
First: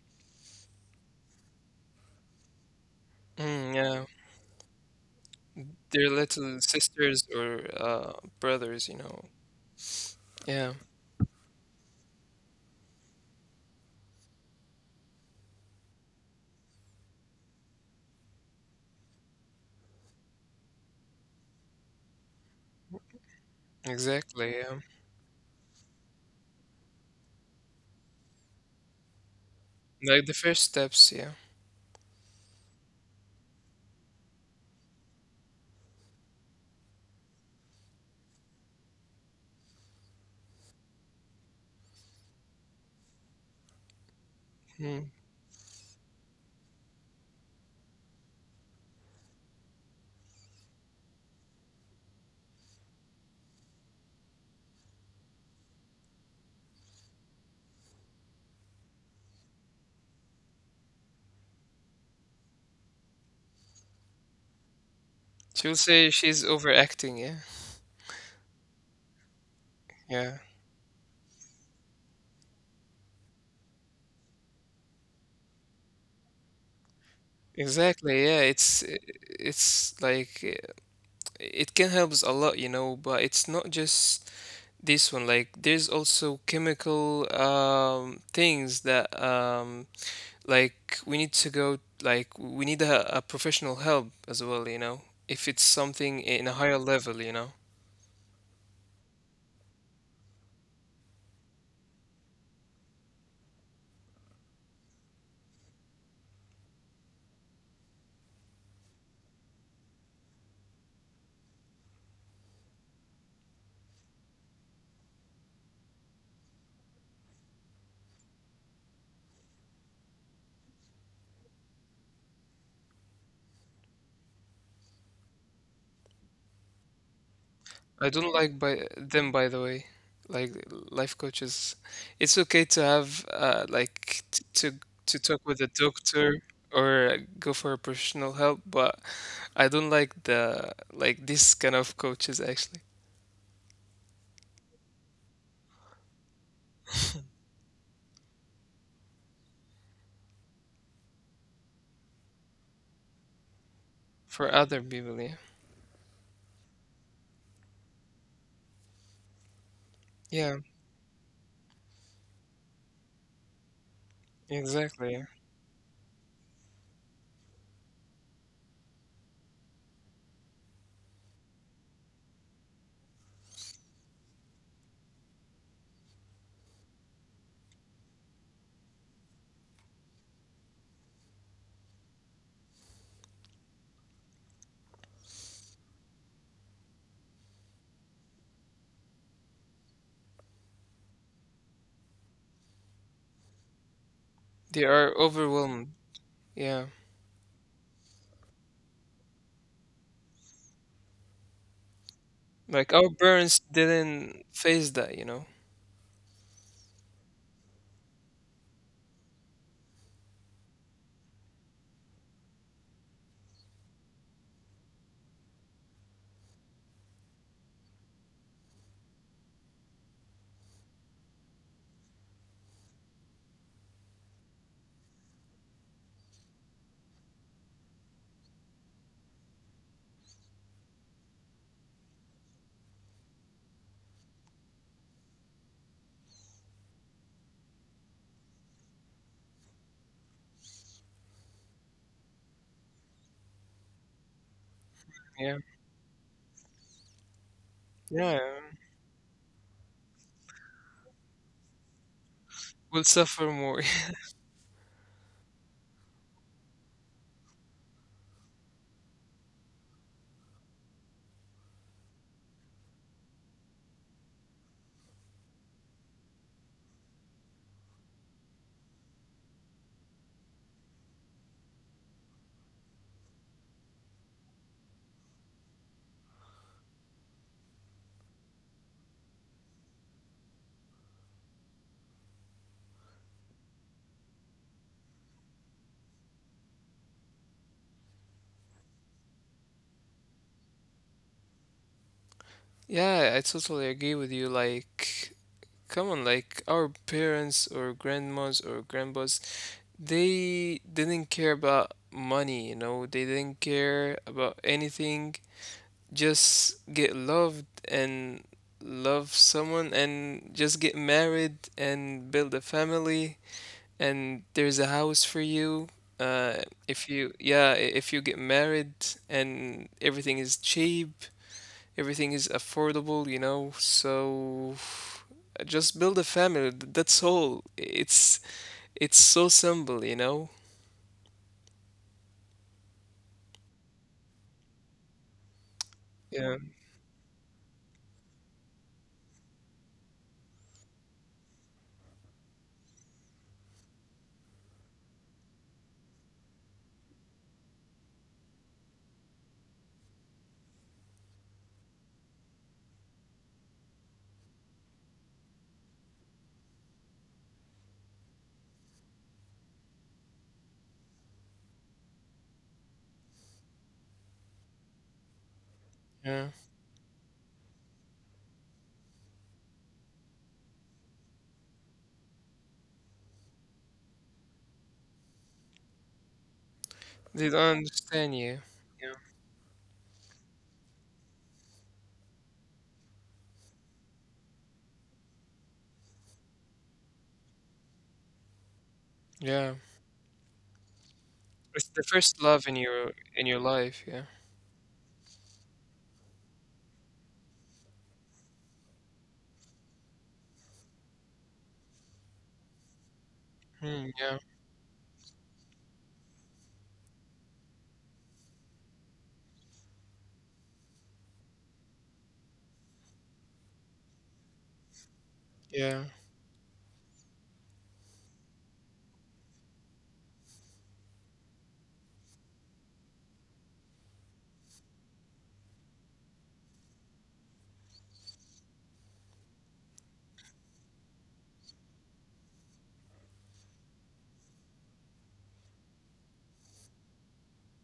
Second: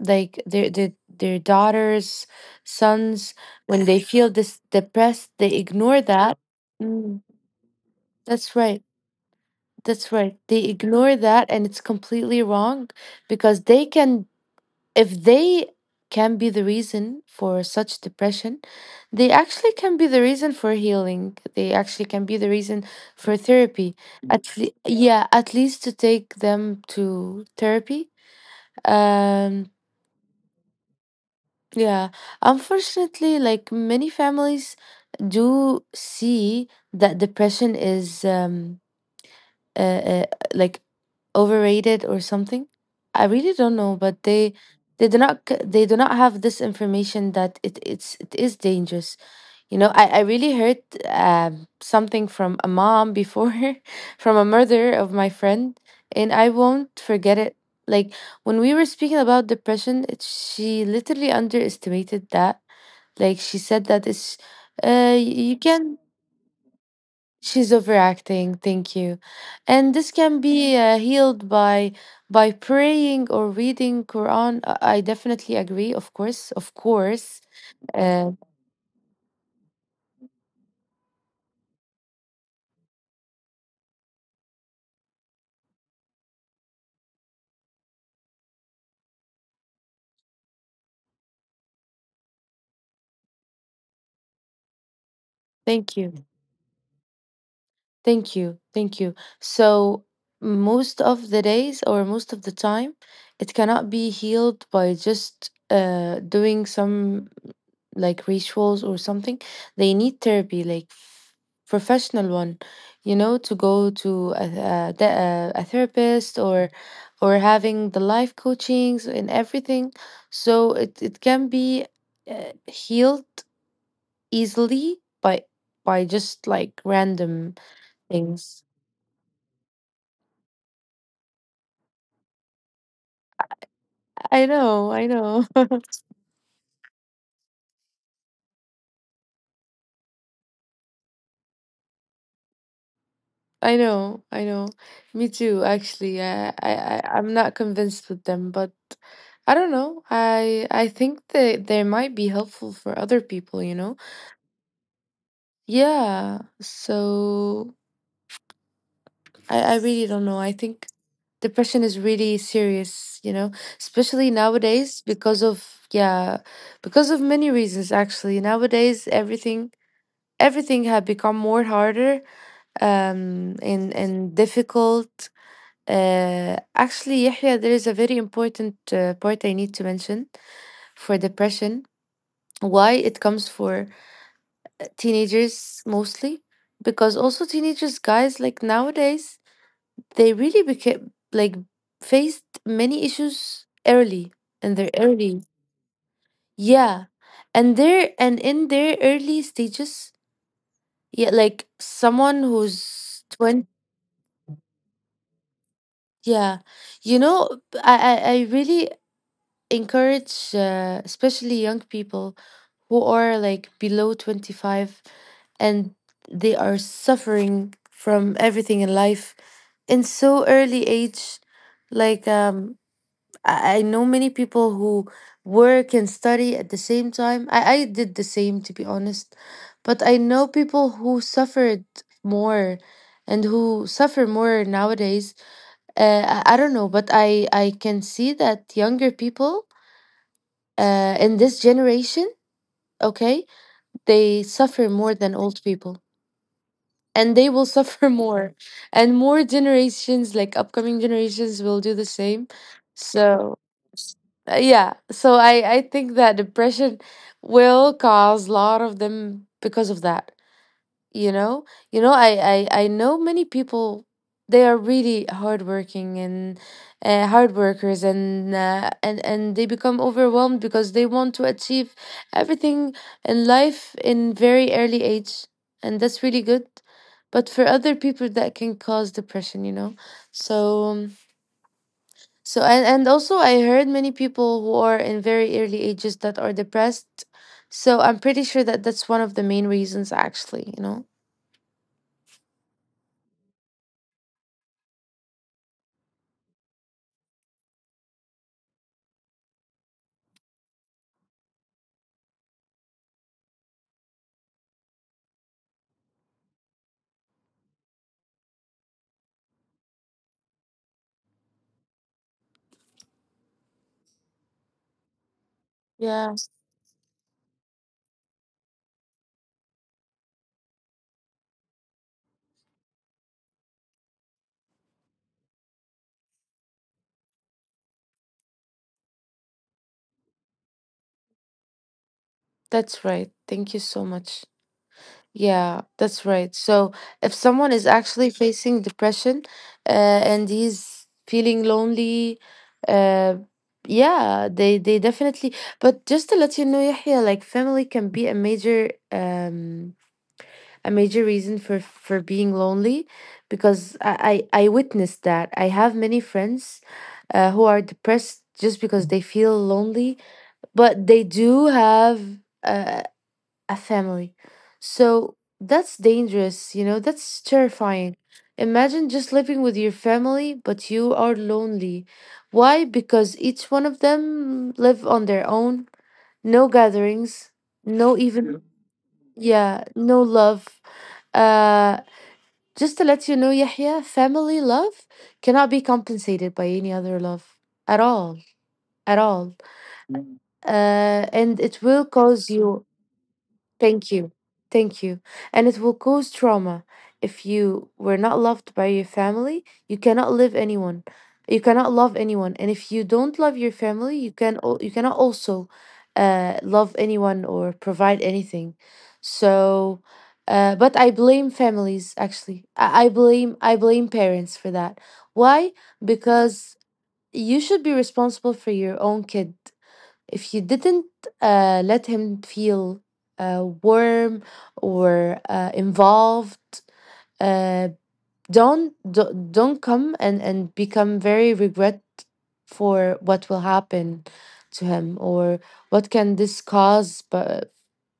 S2: like their daughters, sons.
S1: Mm,
S2: When they
S1: yeah,
S2: feel this depressed, they ignore
S1: they're
S2: that.
S1: little
S2: Mm,
S1: sisters or
S2: that's right.
S1: brothers, you know.
S2: That's right. They
S1: Yeah,
S2: ignore that and it's completely wrong because they can, if they can be the reason for such depression, they actually can be the reason for healing. They actually can be the reason for therapy.
S1: exactly. Yeah,
S2: Yeah, at least to take them to therapy. Um,
S1: like the first steps. Yeah,
S2: yeah. Unfortunately, like many families do see that depression is uh, uh, like overrated or something. I really don't know, but they
S1: mm.
S2: they do not they do not have this information that it is dangerous. You know, I really heard something from a mom before, from a mother of my friend, and I won't forget it. Like when we were speaking about depression, she literally underestimated that. Like she said that it's you
S1: She'll say
S2: can,
S1: she's overacting. Yeah,
S2: she's overacting. Thank you. And this
S1: yeah,
S2: can be healed by praying or reading Quran. I definitely agree. Of course, of course.
S1: exactly. Yeah,
S2: Uh,
S1: it's like it can help us a lot, you know, but it's not just this one. Like there's also chemical things that like we need to go like we need a professional help as well, you know, if it's something
S2: thank
S1: in
S2: you.
S1: a higher level, you know.
S2: Thank you. Thank you. So, most of the days or most of the time, it cannot be healed by just doing some like rituals or something. They need therapy, like professional one, you know, to go to a therapist or having the life coachings and everything. So it can be healed easily by just like random
S1: I don't like by
S2: things.
S1: them by the way. Like life coaches, it's okay to have to talk
S2: I
S1: with a
S2: know,
S1: doctor or go for a professional help, but I don't like the like this kind of coaches actually
S2: I know, I know. Me too, actually. I'm not convinced with them, but I don't know. I think that they might be helpful for other people, you know?
S1: for other people. Yeah,
S2: Yeah. So I really
S1: yeah,
S2: don't know. I think depression is really serious, you know, especially
S1: exactly. Yeah.
S2: nowadays because of, yeah, because of many reasons, actually. Nowadays, everything have become more harder, and difficult. Actually, Yahya, there is a very important part I need to mention for depression. Why it comes for teenagers mostly, because also teenagers, guys, like nowadays, they really became like faced many issues early
S1: They
S2: in their
S1: are
S2: early,
S1: overwhelmed. Yeah,
S2: yeah, and in their early stages, yeah, like someone
S1: like our
S2: who's
S1: parents
S2: 20,
S1: didn't face that, you know.
S2: yeah, you know, I really encourage, especially young people who are like below 25, and they are suffering from everything in life in so early age, like I know many people who work and study at the same time. I did the same to be honest, but I know people who suffered more, and who suffer more nowadays. I don't know, but i can see that younger people in this generation, okay, they suffer more than old
S1: Yeah,
S2: people. And they will suffer
S1: yeah,
S2: more. And more generations, like upcoming generations, will do the same.
S1: we'll
S2: So,
S1: suffer more.
S2: yeah. So I think that depression will cause a lot of them because of that, you know. I know many people, they are really hardworking and, hard workers and they become overwhelmed because they want to achieve everything in life in very early age, and that's really good, but for other people that can cause depression, you know. So, so and also I heard many people who are in very early ages that are depressed, so I'm pretty sure that that's one of the main reasons actually, you know.
S1: Yeah, I totally agree with you. Like, come on, like our parents or grandmas or grandpas, they didn't care about money, you know, they didn't care about anything. Just get loved and love someone and just get married and build a family and there's a house for
S2: Yeah.
S1: you. Uh, if if you get married and everything is cheap. Everything is affordable, you know, so just build a family. That's all. It's so simple, you know?
S2: That's right. Thank you so much. Yeah, that's right. So
S1: Yeah,
S2: if someone is actually facing depression, uh, and he's feeling lonely, uh, yeah, they definitely. But just to let you know, Yahya, like family can be a major reason for being lonely, because I witnessed that. I have many friends, who are depressed just because they feel lonely, but they do have, a, a family. So that's dangerous, you know,
S1: yeah.
S2: that's terrifying. Imagine just living with your family, but you are lonely. Why? Because each one of them live on their own. No gatherings, no
S1: They don't
S2: even,
S1: understand you. Yeah.
S2: yeah, no love. Uh, just to let you know, Yahya, family love cannot be compensated by any other love at all, at all.
S1: Yeah.
S2: And it will
S1: It's
S2: cause
S1: the
S2: you,
S1: first love in your in
S2: thank
S1: your
S2: you.
S1: life, yeah.
S2: Thank you. And it will cause trauma. If you were not loved by your family, you cannot live anyone. You cannot love anyone. And if you don't love your family,
S1: Hmm, yeah.
S2: you cannot also love anyone or provide anything. So but I blame families actually. I blame parents for that. Why?
S1: Yeah.
S2: Because you should be responsible for your own kid. If you didn't let him feel warm or involved, uh, don't come and become very regret for what will happen to him or what can this cause but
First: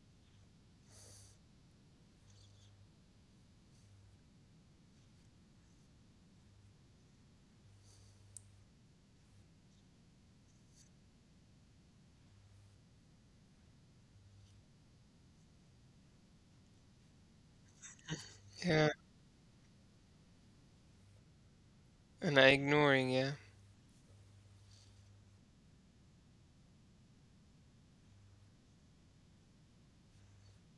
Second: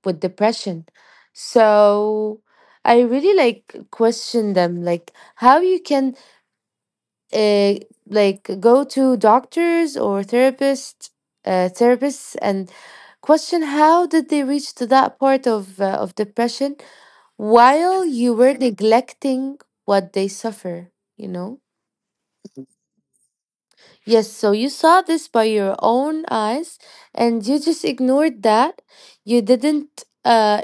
S2: with depression. So I really like question them, like how you can, uh, like go to doctors or therapists, and question how did they reach to that part of depression while you were
S1: Yeah.
S2: neglecting what they suffer, you know.
S1: And I ignoring, yeah.
S2: Yes, so you saw this by your own eyes and you just ignored that. You didn't,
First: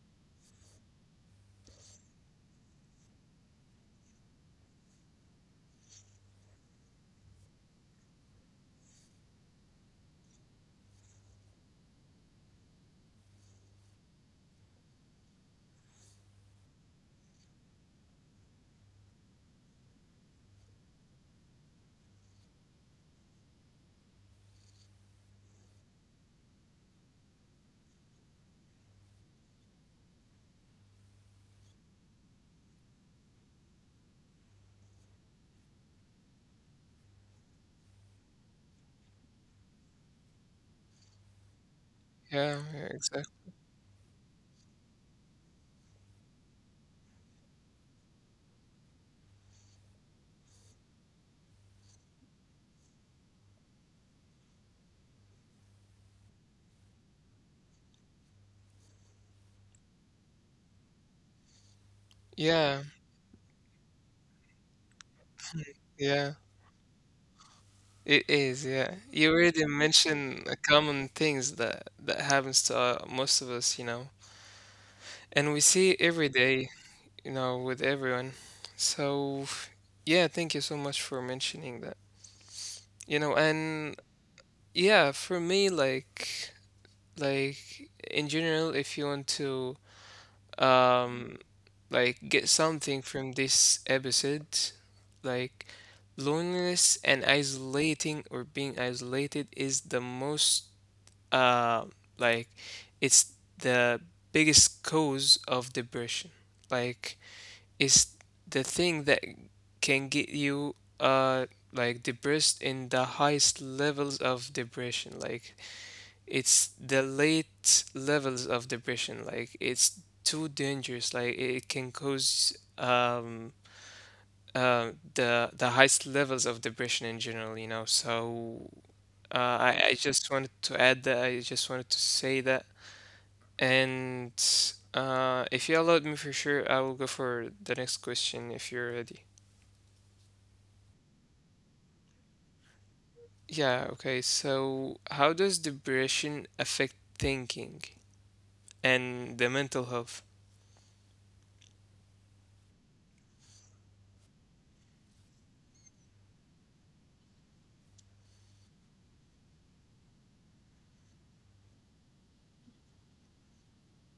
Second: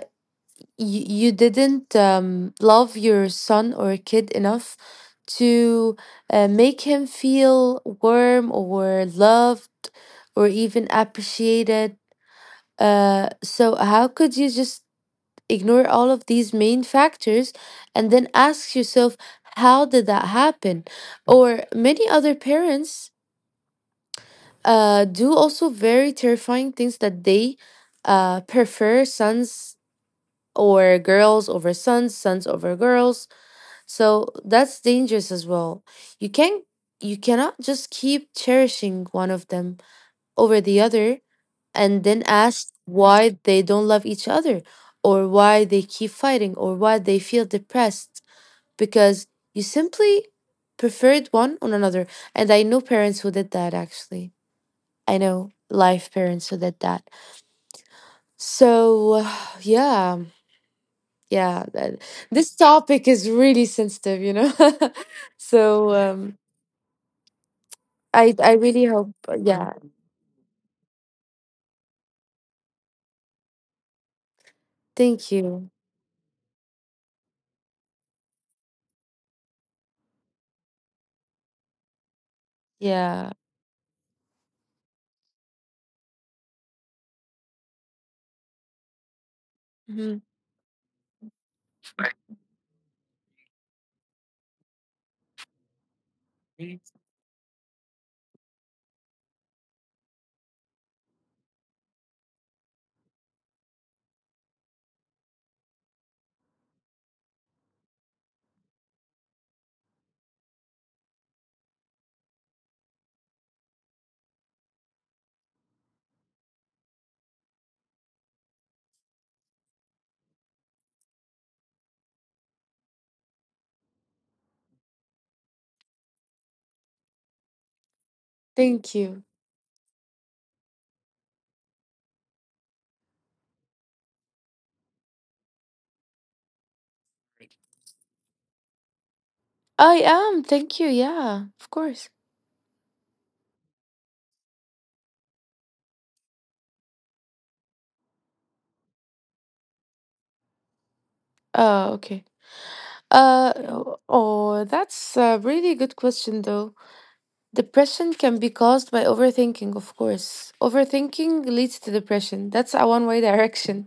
S2: you, you didn't, love your son or kid enough to make him feel warm or loved or even appreciated. So, how could you just ignore all of these main factors and then ask yourself, how did that happen? Or many other parents do also very terrifying things, that they prefer sons or girls over sons, sons over girls. So that's dangerous as well. You can't, you cannot just keep cherishing one of them over the other and then
S1: Yeah,
S2: ask
S1: yeah, exactly.
S2: why they don't love each other, or why they keep fighting, or why they feel depressed, because you simply preferred one on another. And I know parents who did that actually. I know life parents who did that. So yeah, yeah, that-
S1: Yeah,
S2: this topic is really sensitive, you know. So,
S1: yeah. It is,
S2: I
S1: yeah.
S2: really
S1: You
S2: hope.
S1: already
S2: Yeah.
S1: mentioned a common things that happens to most of us, you know. And
S2: Thank
S1: we see
S2: you.
S1: it every day, you know, with everyone. So, yeah, thank you so much for mentioning that. You know,
S2: Yeah.
S1: and yeah, for me, like in general, if you want to,
S2: Mhm.
S1: um, like, get something from this episode, like, loneliness and isolating or being isolated is the most, uh, like, it's the biggest cause of depression. Like, is the thing that can get you uh like depressed in the highest levels of depression, like it's the late levels of depression, like it's too dangerous, like it can cause the highest levels of depression in general, you know. So
S2: Thank you.
S1: I just wanted to add that. I just wanted to say that. And if you allowed me, for sure I will go for the next question if you're ready.
S2: I am. Thank you. Yeah. Of course.
S1: Yeah, okay. So, how does depression affect thinking and the mental health?
S2: Oh, okay. Uh oh, oh, that's a really good question though. Depression can be caused by overthinking, of course. Overthinking leads to depression. That's a one-way direction.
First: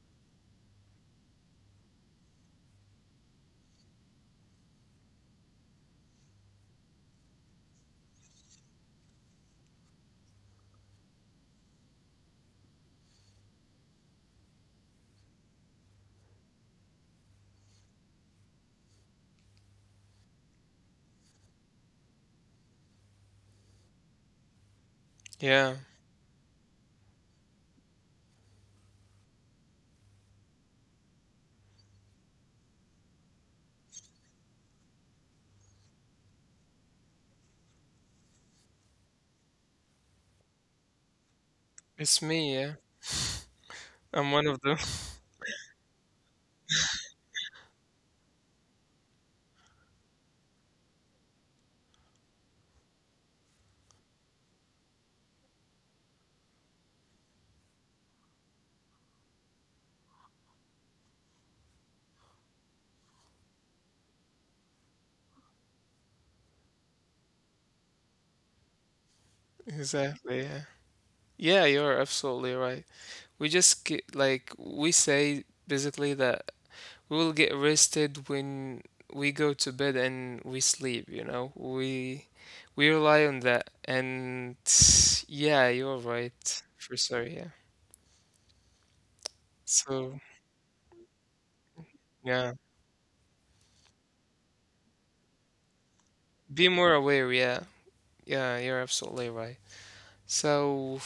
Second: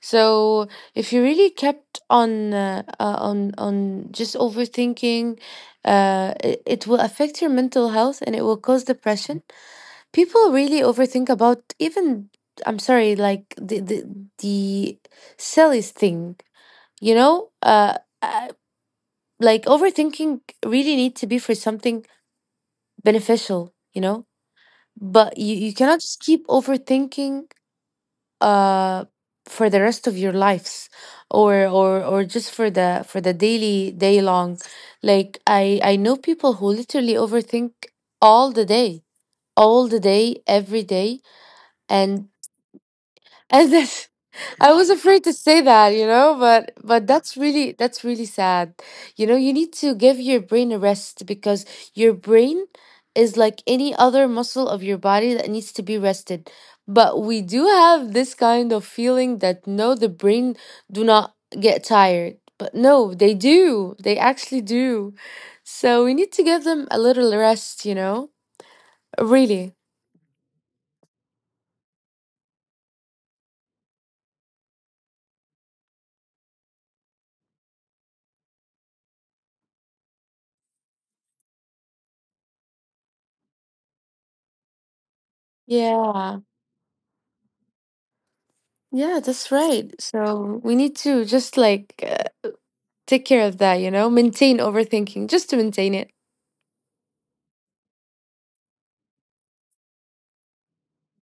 S2: So, if you really kept on, on just overthinking, it will affect your mental health and it will cause depression. People really overthink about even, I'm sorry, like the silliest thing, you know, like overthinking really need to be for something beneficial, you know. But you
S1: Yeah,
S2: cannot just keep overthinking uh for the rest of your lives, or just for the daily day long. Like i know people who literally overthink all the day, all the day every day. and
S1: it's me, yeah.
S2: and this,
S1: I'm one of
S2: I
S1: them.
S2: was afraid to say that, you know, but that's really, that's really sad. You know, you need to give your brain a rest because your brain is like any other muscle of your body that needs to be rested. But we do have this kind of feeling that no, the brain do not get tired. But no, they do. They actually do. So we need to give them a little rest, you know? Really.
S1: Exactly, yeah. Yeah, you're absolutely right. We just get, like we say basically that we will get rested when we go to bed and we sleep, you know. We rely on that. And yeah, you're
S2: Yeah.
S1: right. For sure, yeah.
S2: Yeah, that's right.
S1: So,
S2: So we need to just like
S1: yeah,
S2: take care of that, you know, maintain overthinking just to maintain it.
S1: be more aware, yeah. Yeah, you're absolutely right. So,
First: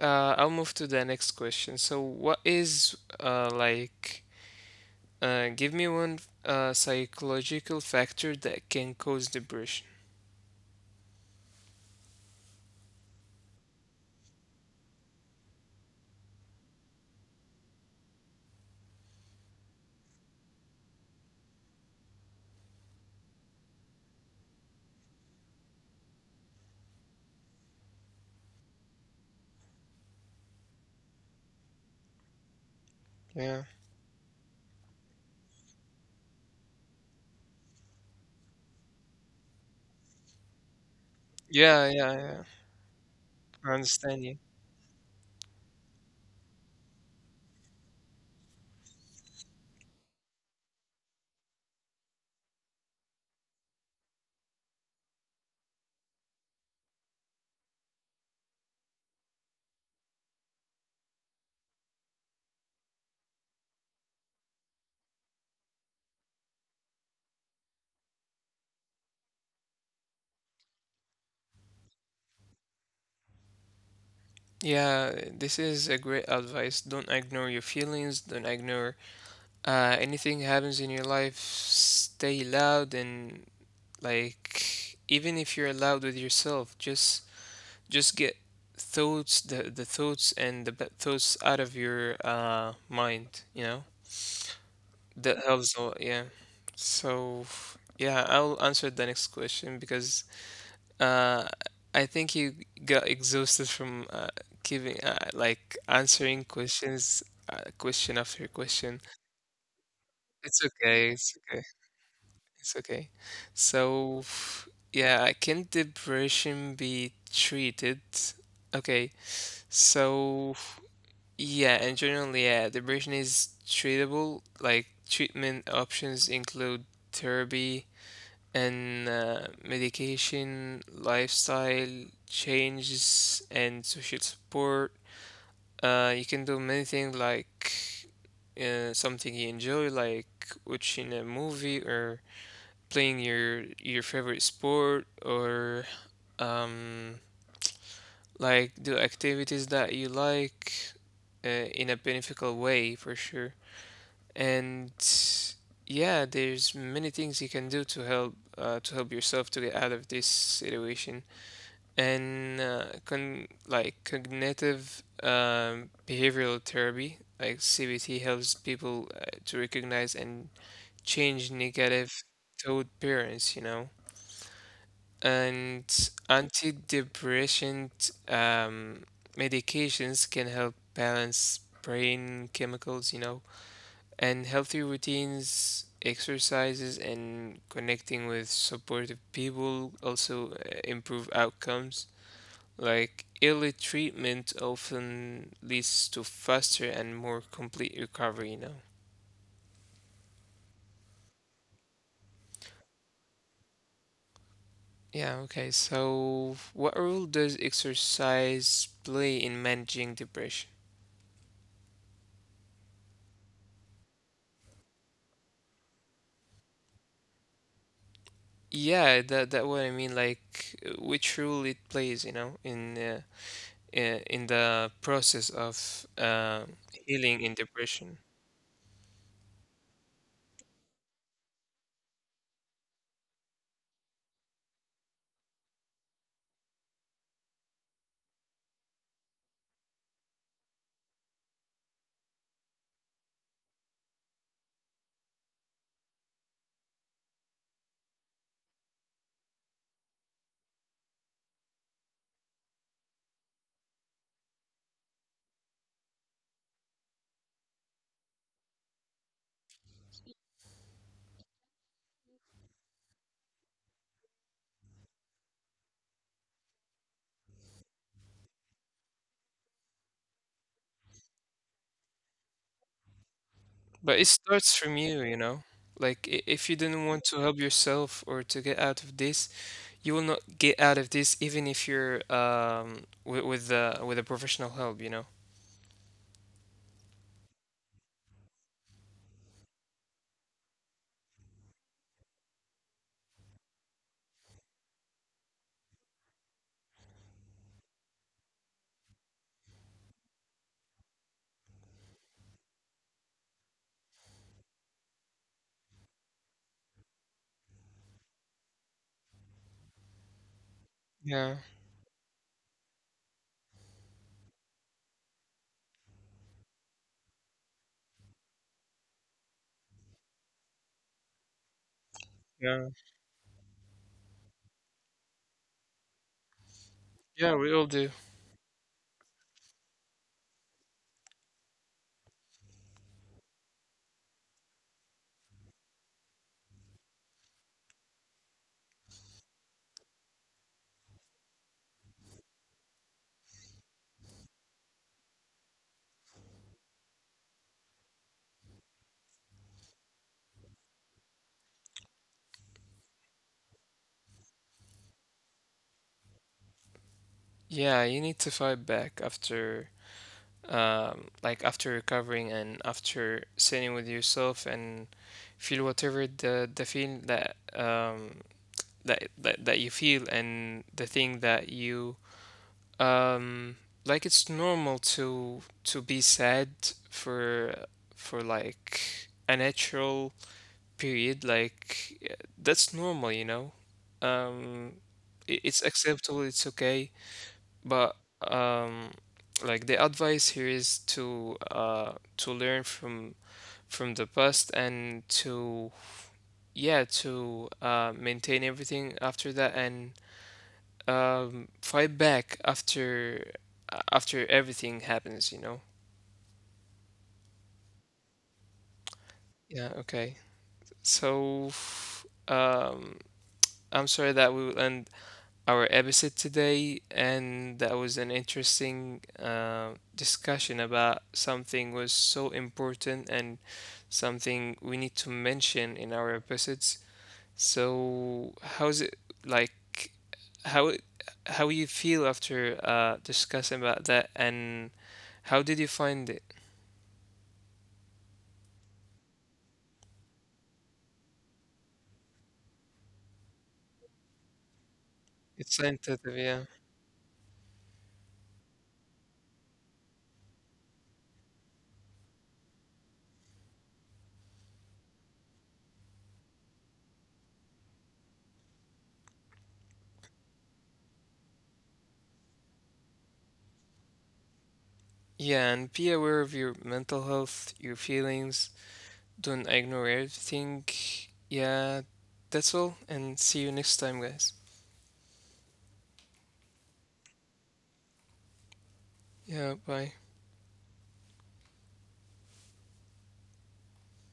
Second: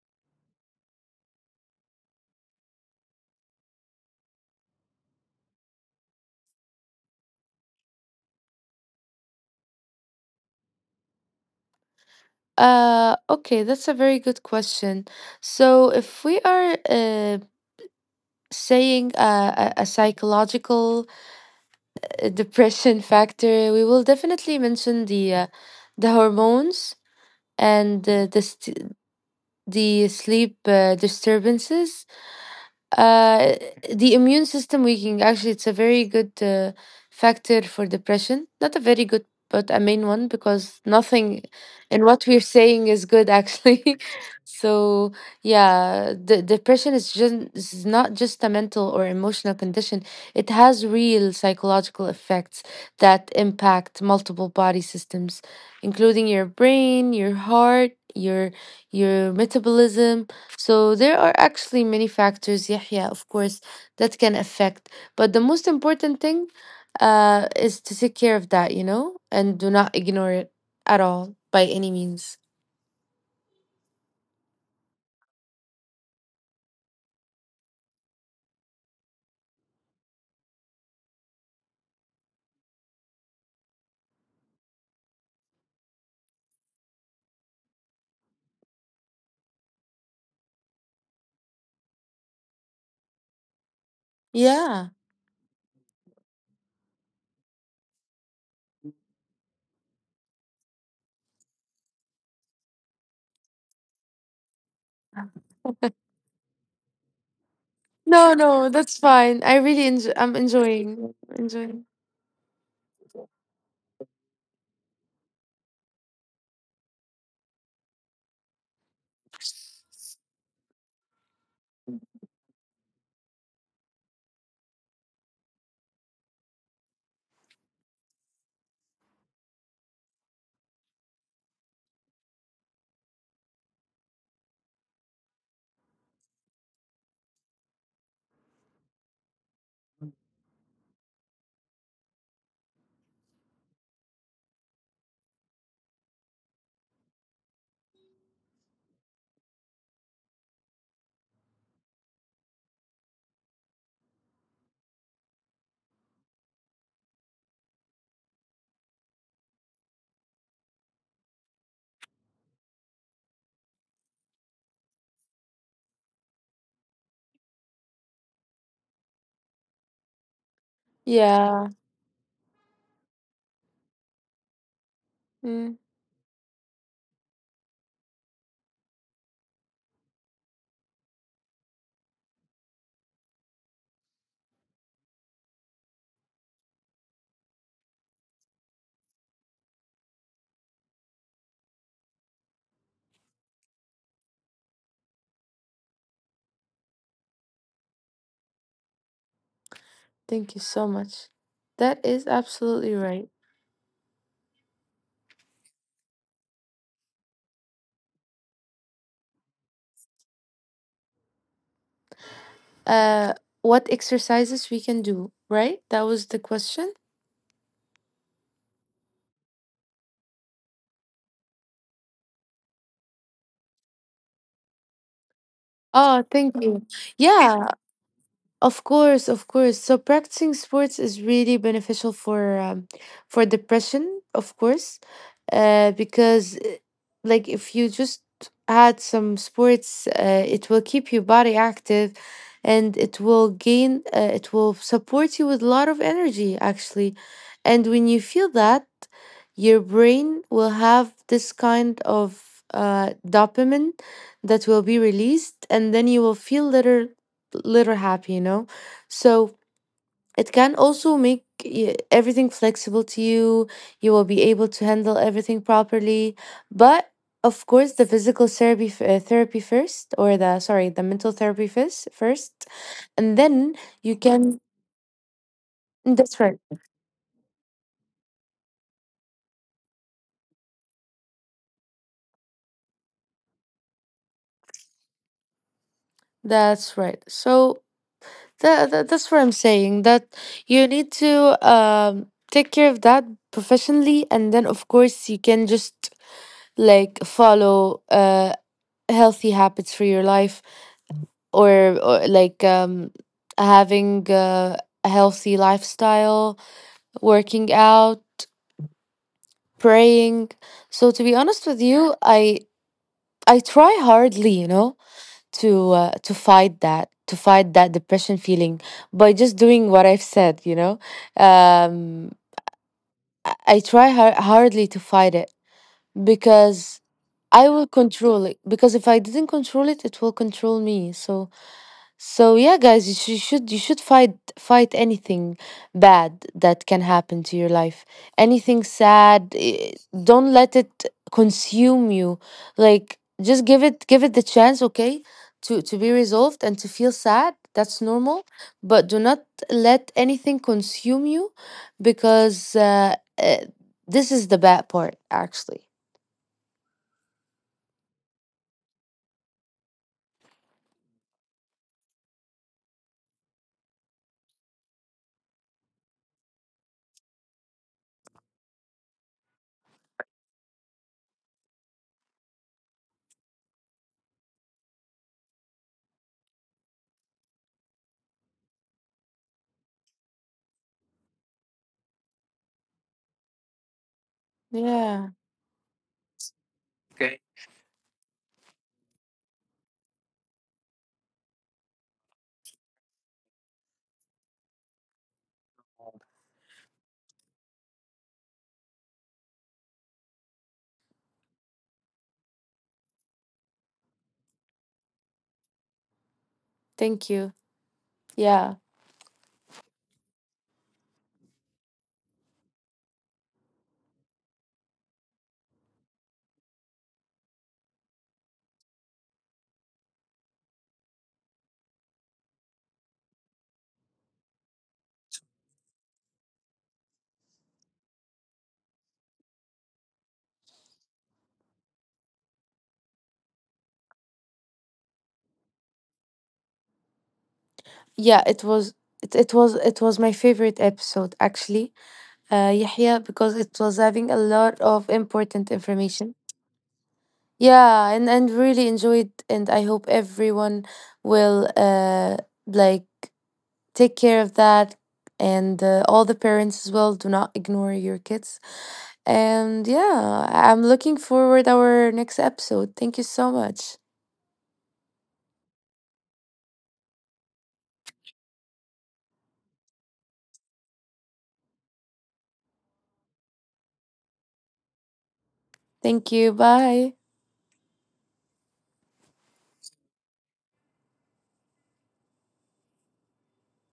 S1: I'll move to the next question. So, what is like, give me one psychological factor that can cause depression?
S2: Okay, that's a very good question. So, if we are saying a psychological depression factor, we will definitely mention the hormones and the sleep disturbances. Uh,
S1: Yeah.
S2: the immune system weakening, actually, it's a very good factor for depression. Not a very good, but a main one because nothing
S1: Yeah,
S2: in
S1: yeah,
S2: what we're
S1: yeah.
S2: saying is good,
S1: I
S2: actually.
S1: understand you.
S2: So, yeah, the depression is not just a mental or emotional condition. It has real psychological effects that impact multiple body systems, including your brain, your heart, your metabolism, so there are actually many factors, Yahya, of course, that can affect. But the most important thing is to take care of that, you know, and do not ignore it at all by any means.
S1: Yeah, this is a great advice. Don't ignore your feelings. Don't ignore anything happens in your life. Stay loud and like, even if you're loud with yourself, just get the thoughts and the bad thoughts out of your mind, you know?
S2: Yeah.
S1: That helps a lot, yeah. So, yeah, I'll answer the next question because uh, I think you got exhausted from giving, like, answering questions, question
S2: No,
S1: after
S2: no,
S1: question.
S2: that's fine. I really enjoy. I'm
S1: It's okay,
S2: enjoying.
S1: it's okay,
S2: Enjoying.
S1: it's okay. So, yeah, can depression be treated? Okay, so yeah, and generally, yeah, depression is treatable. Like treatment options include therapy and medication, lifestyle changes, and social support. You can do many things like something you enjoy, like watching a movie or playing your favorite sport, or um, like do activities that you like uh, in a beneficial way for sure. And yeah, there's many things you can do to help yourself to get out of this situation. And con like cognitive behavioral therapy, like CBT, helps people to recognize and change
S2: Yeah.
S1: negative thought patterns, you know.
S2: Mm,
S1: And antidepressant medications can help balance brain chemicals, you know, and healthy routines, exercises, and connecting with supportive people also improve outcomes. Like early treatment often leads to faster and more complete recovery, you know.
S2: thank you so much. That is absolutely right.
S1: Yeah, okay. So, what role does exercise play in managing depression?
S2: Uh, what exercises we can do, right? That was the question.
S1: Yeah, that that what I mean, like which role it plays, you know, in in the process
S2: Oh,
S1: of
S2: thank you. Yeah,
S1: healing in depression.
S2: of course, of course. So practicing sports is really beneficial for depression, of course, because like if you just add some sports, it will keep your body active, and it will support you with a lot of energy actually, and when you feel that, your brain will have this kind of dopamine that will be released, and then you will feel better, little happy, you know? So it can also make everything flexible to you. You will be able to handle everything properly. But of course, the physical therapy, f- therapy first, or the, sorry, the mental therapy first, first. And then you
S1: But it
S2: can,
S1: starts from you, you know? Like,
S2: that's right.
S1: if you didn't want to help yourself or to get out of this, you will not get out of this, even if you're with a professional help, you know?
S2: That's right. So that's what I'm saying, that you need to take care of that professionally and then of course you can just like follow healthy habits for your life, or like having a healthy lifestyle, working out, praying. So to be
S1: Yeah,
S2: honest with you, I try hardly, you know, to fight that, to fight that depression feeling by just doing what I've said, you know, um
S1: yeah,
S2: I hardly to fight it because
S1: yeah,
S2: I
S1: we all
S2: will
S1: do.
S2: control it. Because if I didn't control it, it will control me. So, so yeah, guys, you should you should fight anything bad that can happen to your life. Anything sad, eh, don't let it consume you. Like just give it the chance, okay, to be resolved and to feel sad. That's normal, but do not let anything consume you, because uh, this is the bad part, actually.
S1: Yeah, you need to fight back after like after recovering and after sitting with yourself and feel whatever the feeling that that you feel and the thing that you Um, like it's normal to be sad for like a natural period. Like yeah, that's normal, you know. Um,
S2: Yeah.
S1: it's acceptable. It's okay. But um, like the advice here is to learn from the past and to yeah to maintain everything after that and fight back after everything happens, you know?
S2: Thank you. Yeah.
S1: Yeah, okay. So um I'm sorry that we will end our episode today, and that was an interesting discussion about something was so important and something we need to mention in our episodes. So how's it like how it- how you feel after discussing about that? And how did you find it?
S2: Yeah, it was it was my favorite episode actually. Uh, Yahya, because it was having a lot of
S1: It's
S2: important
S1: sensitive,
S2: information.
S1: yeah.
S2: Yeah, and really enjoyed and I hope everyone will like take care of that and all the parents as well, do not ignore your kids. And yeah, I'm looking forward our next episode. Thank you so much.
S1: Yeah, and be aware of your mental health, your feelings. Don't ignore everything. Yeah, that's all. And see you next time, guys.
S2: Thank you. Bye.
S1: Yeah, bye.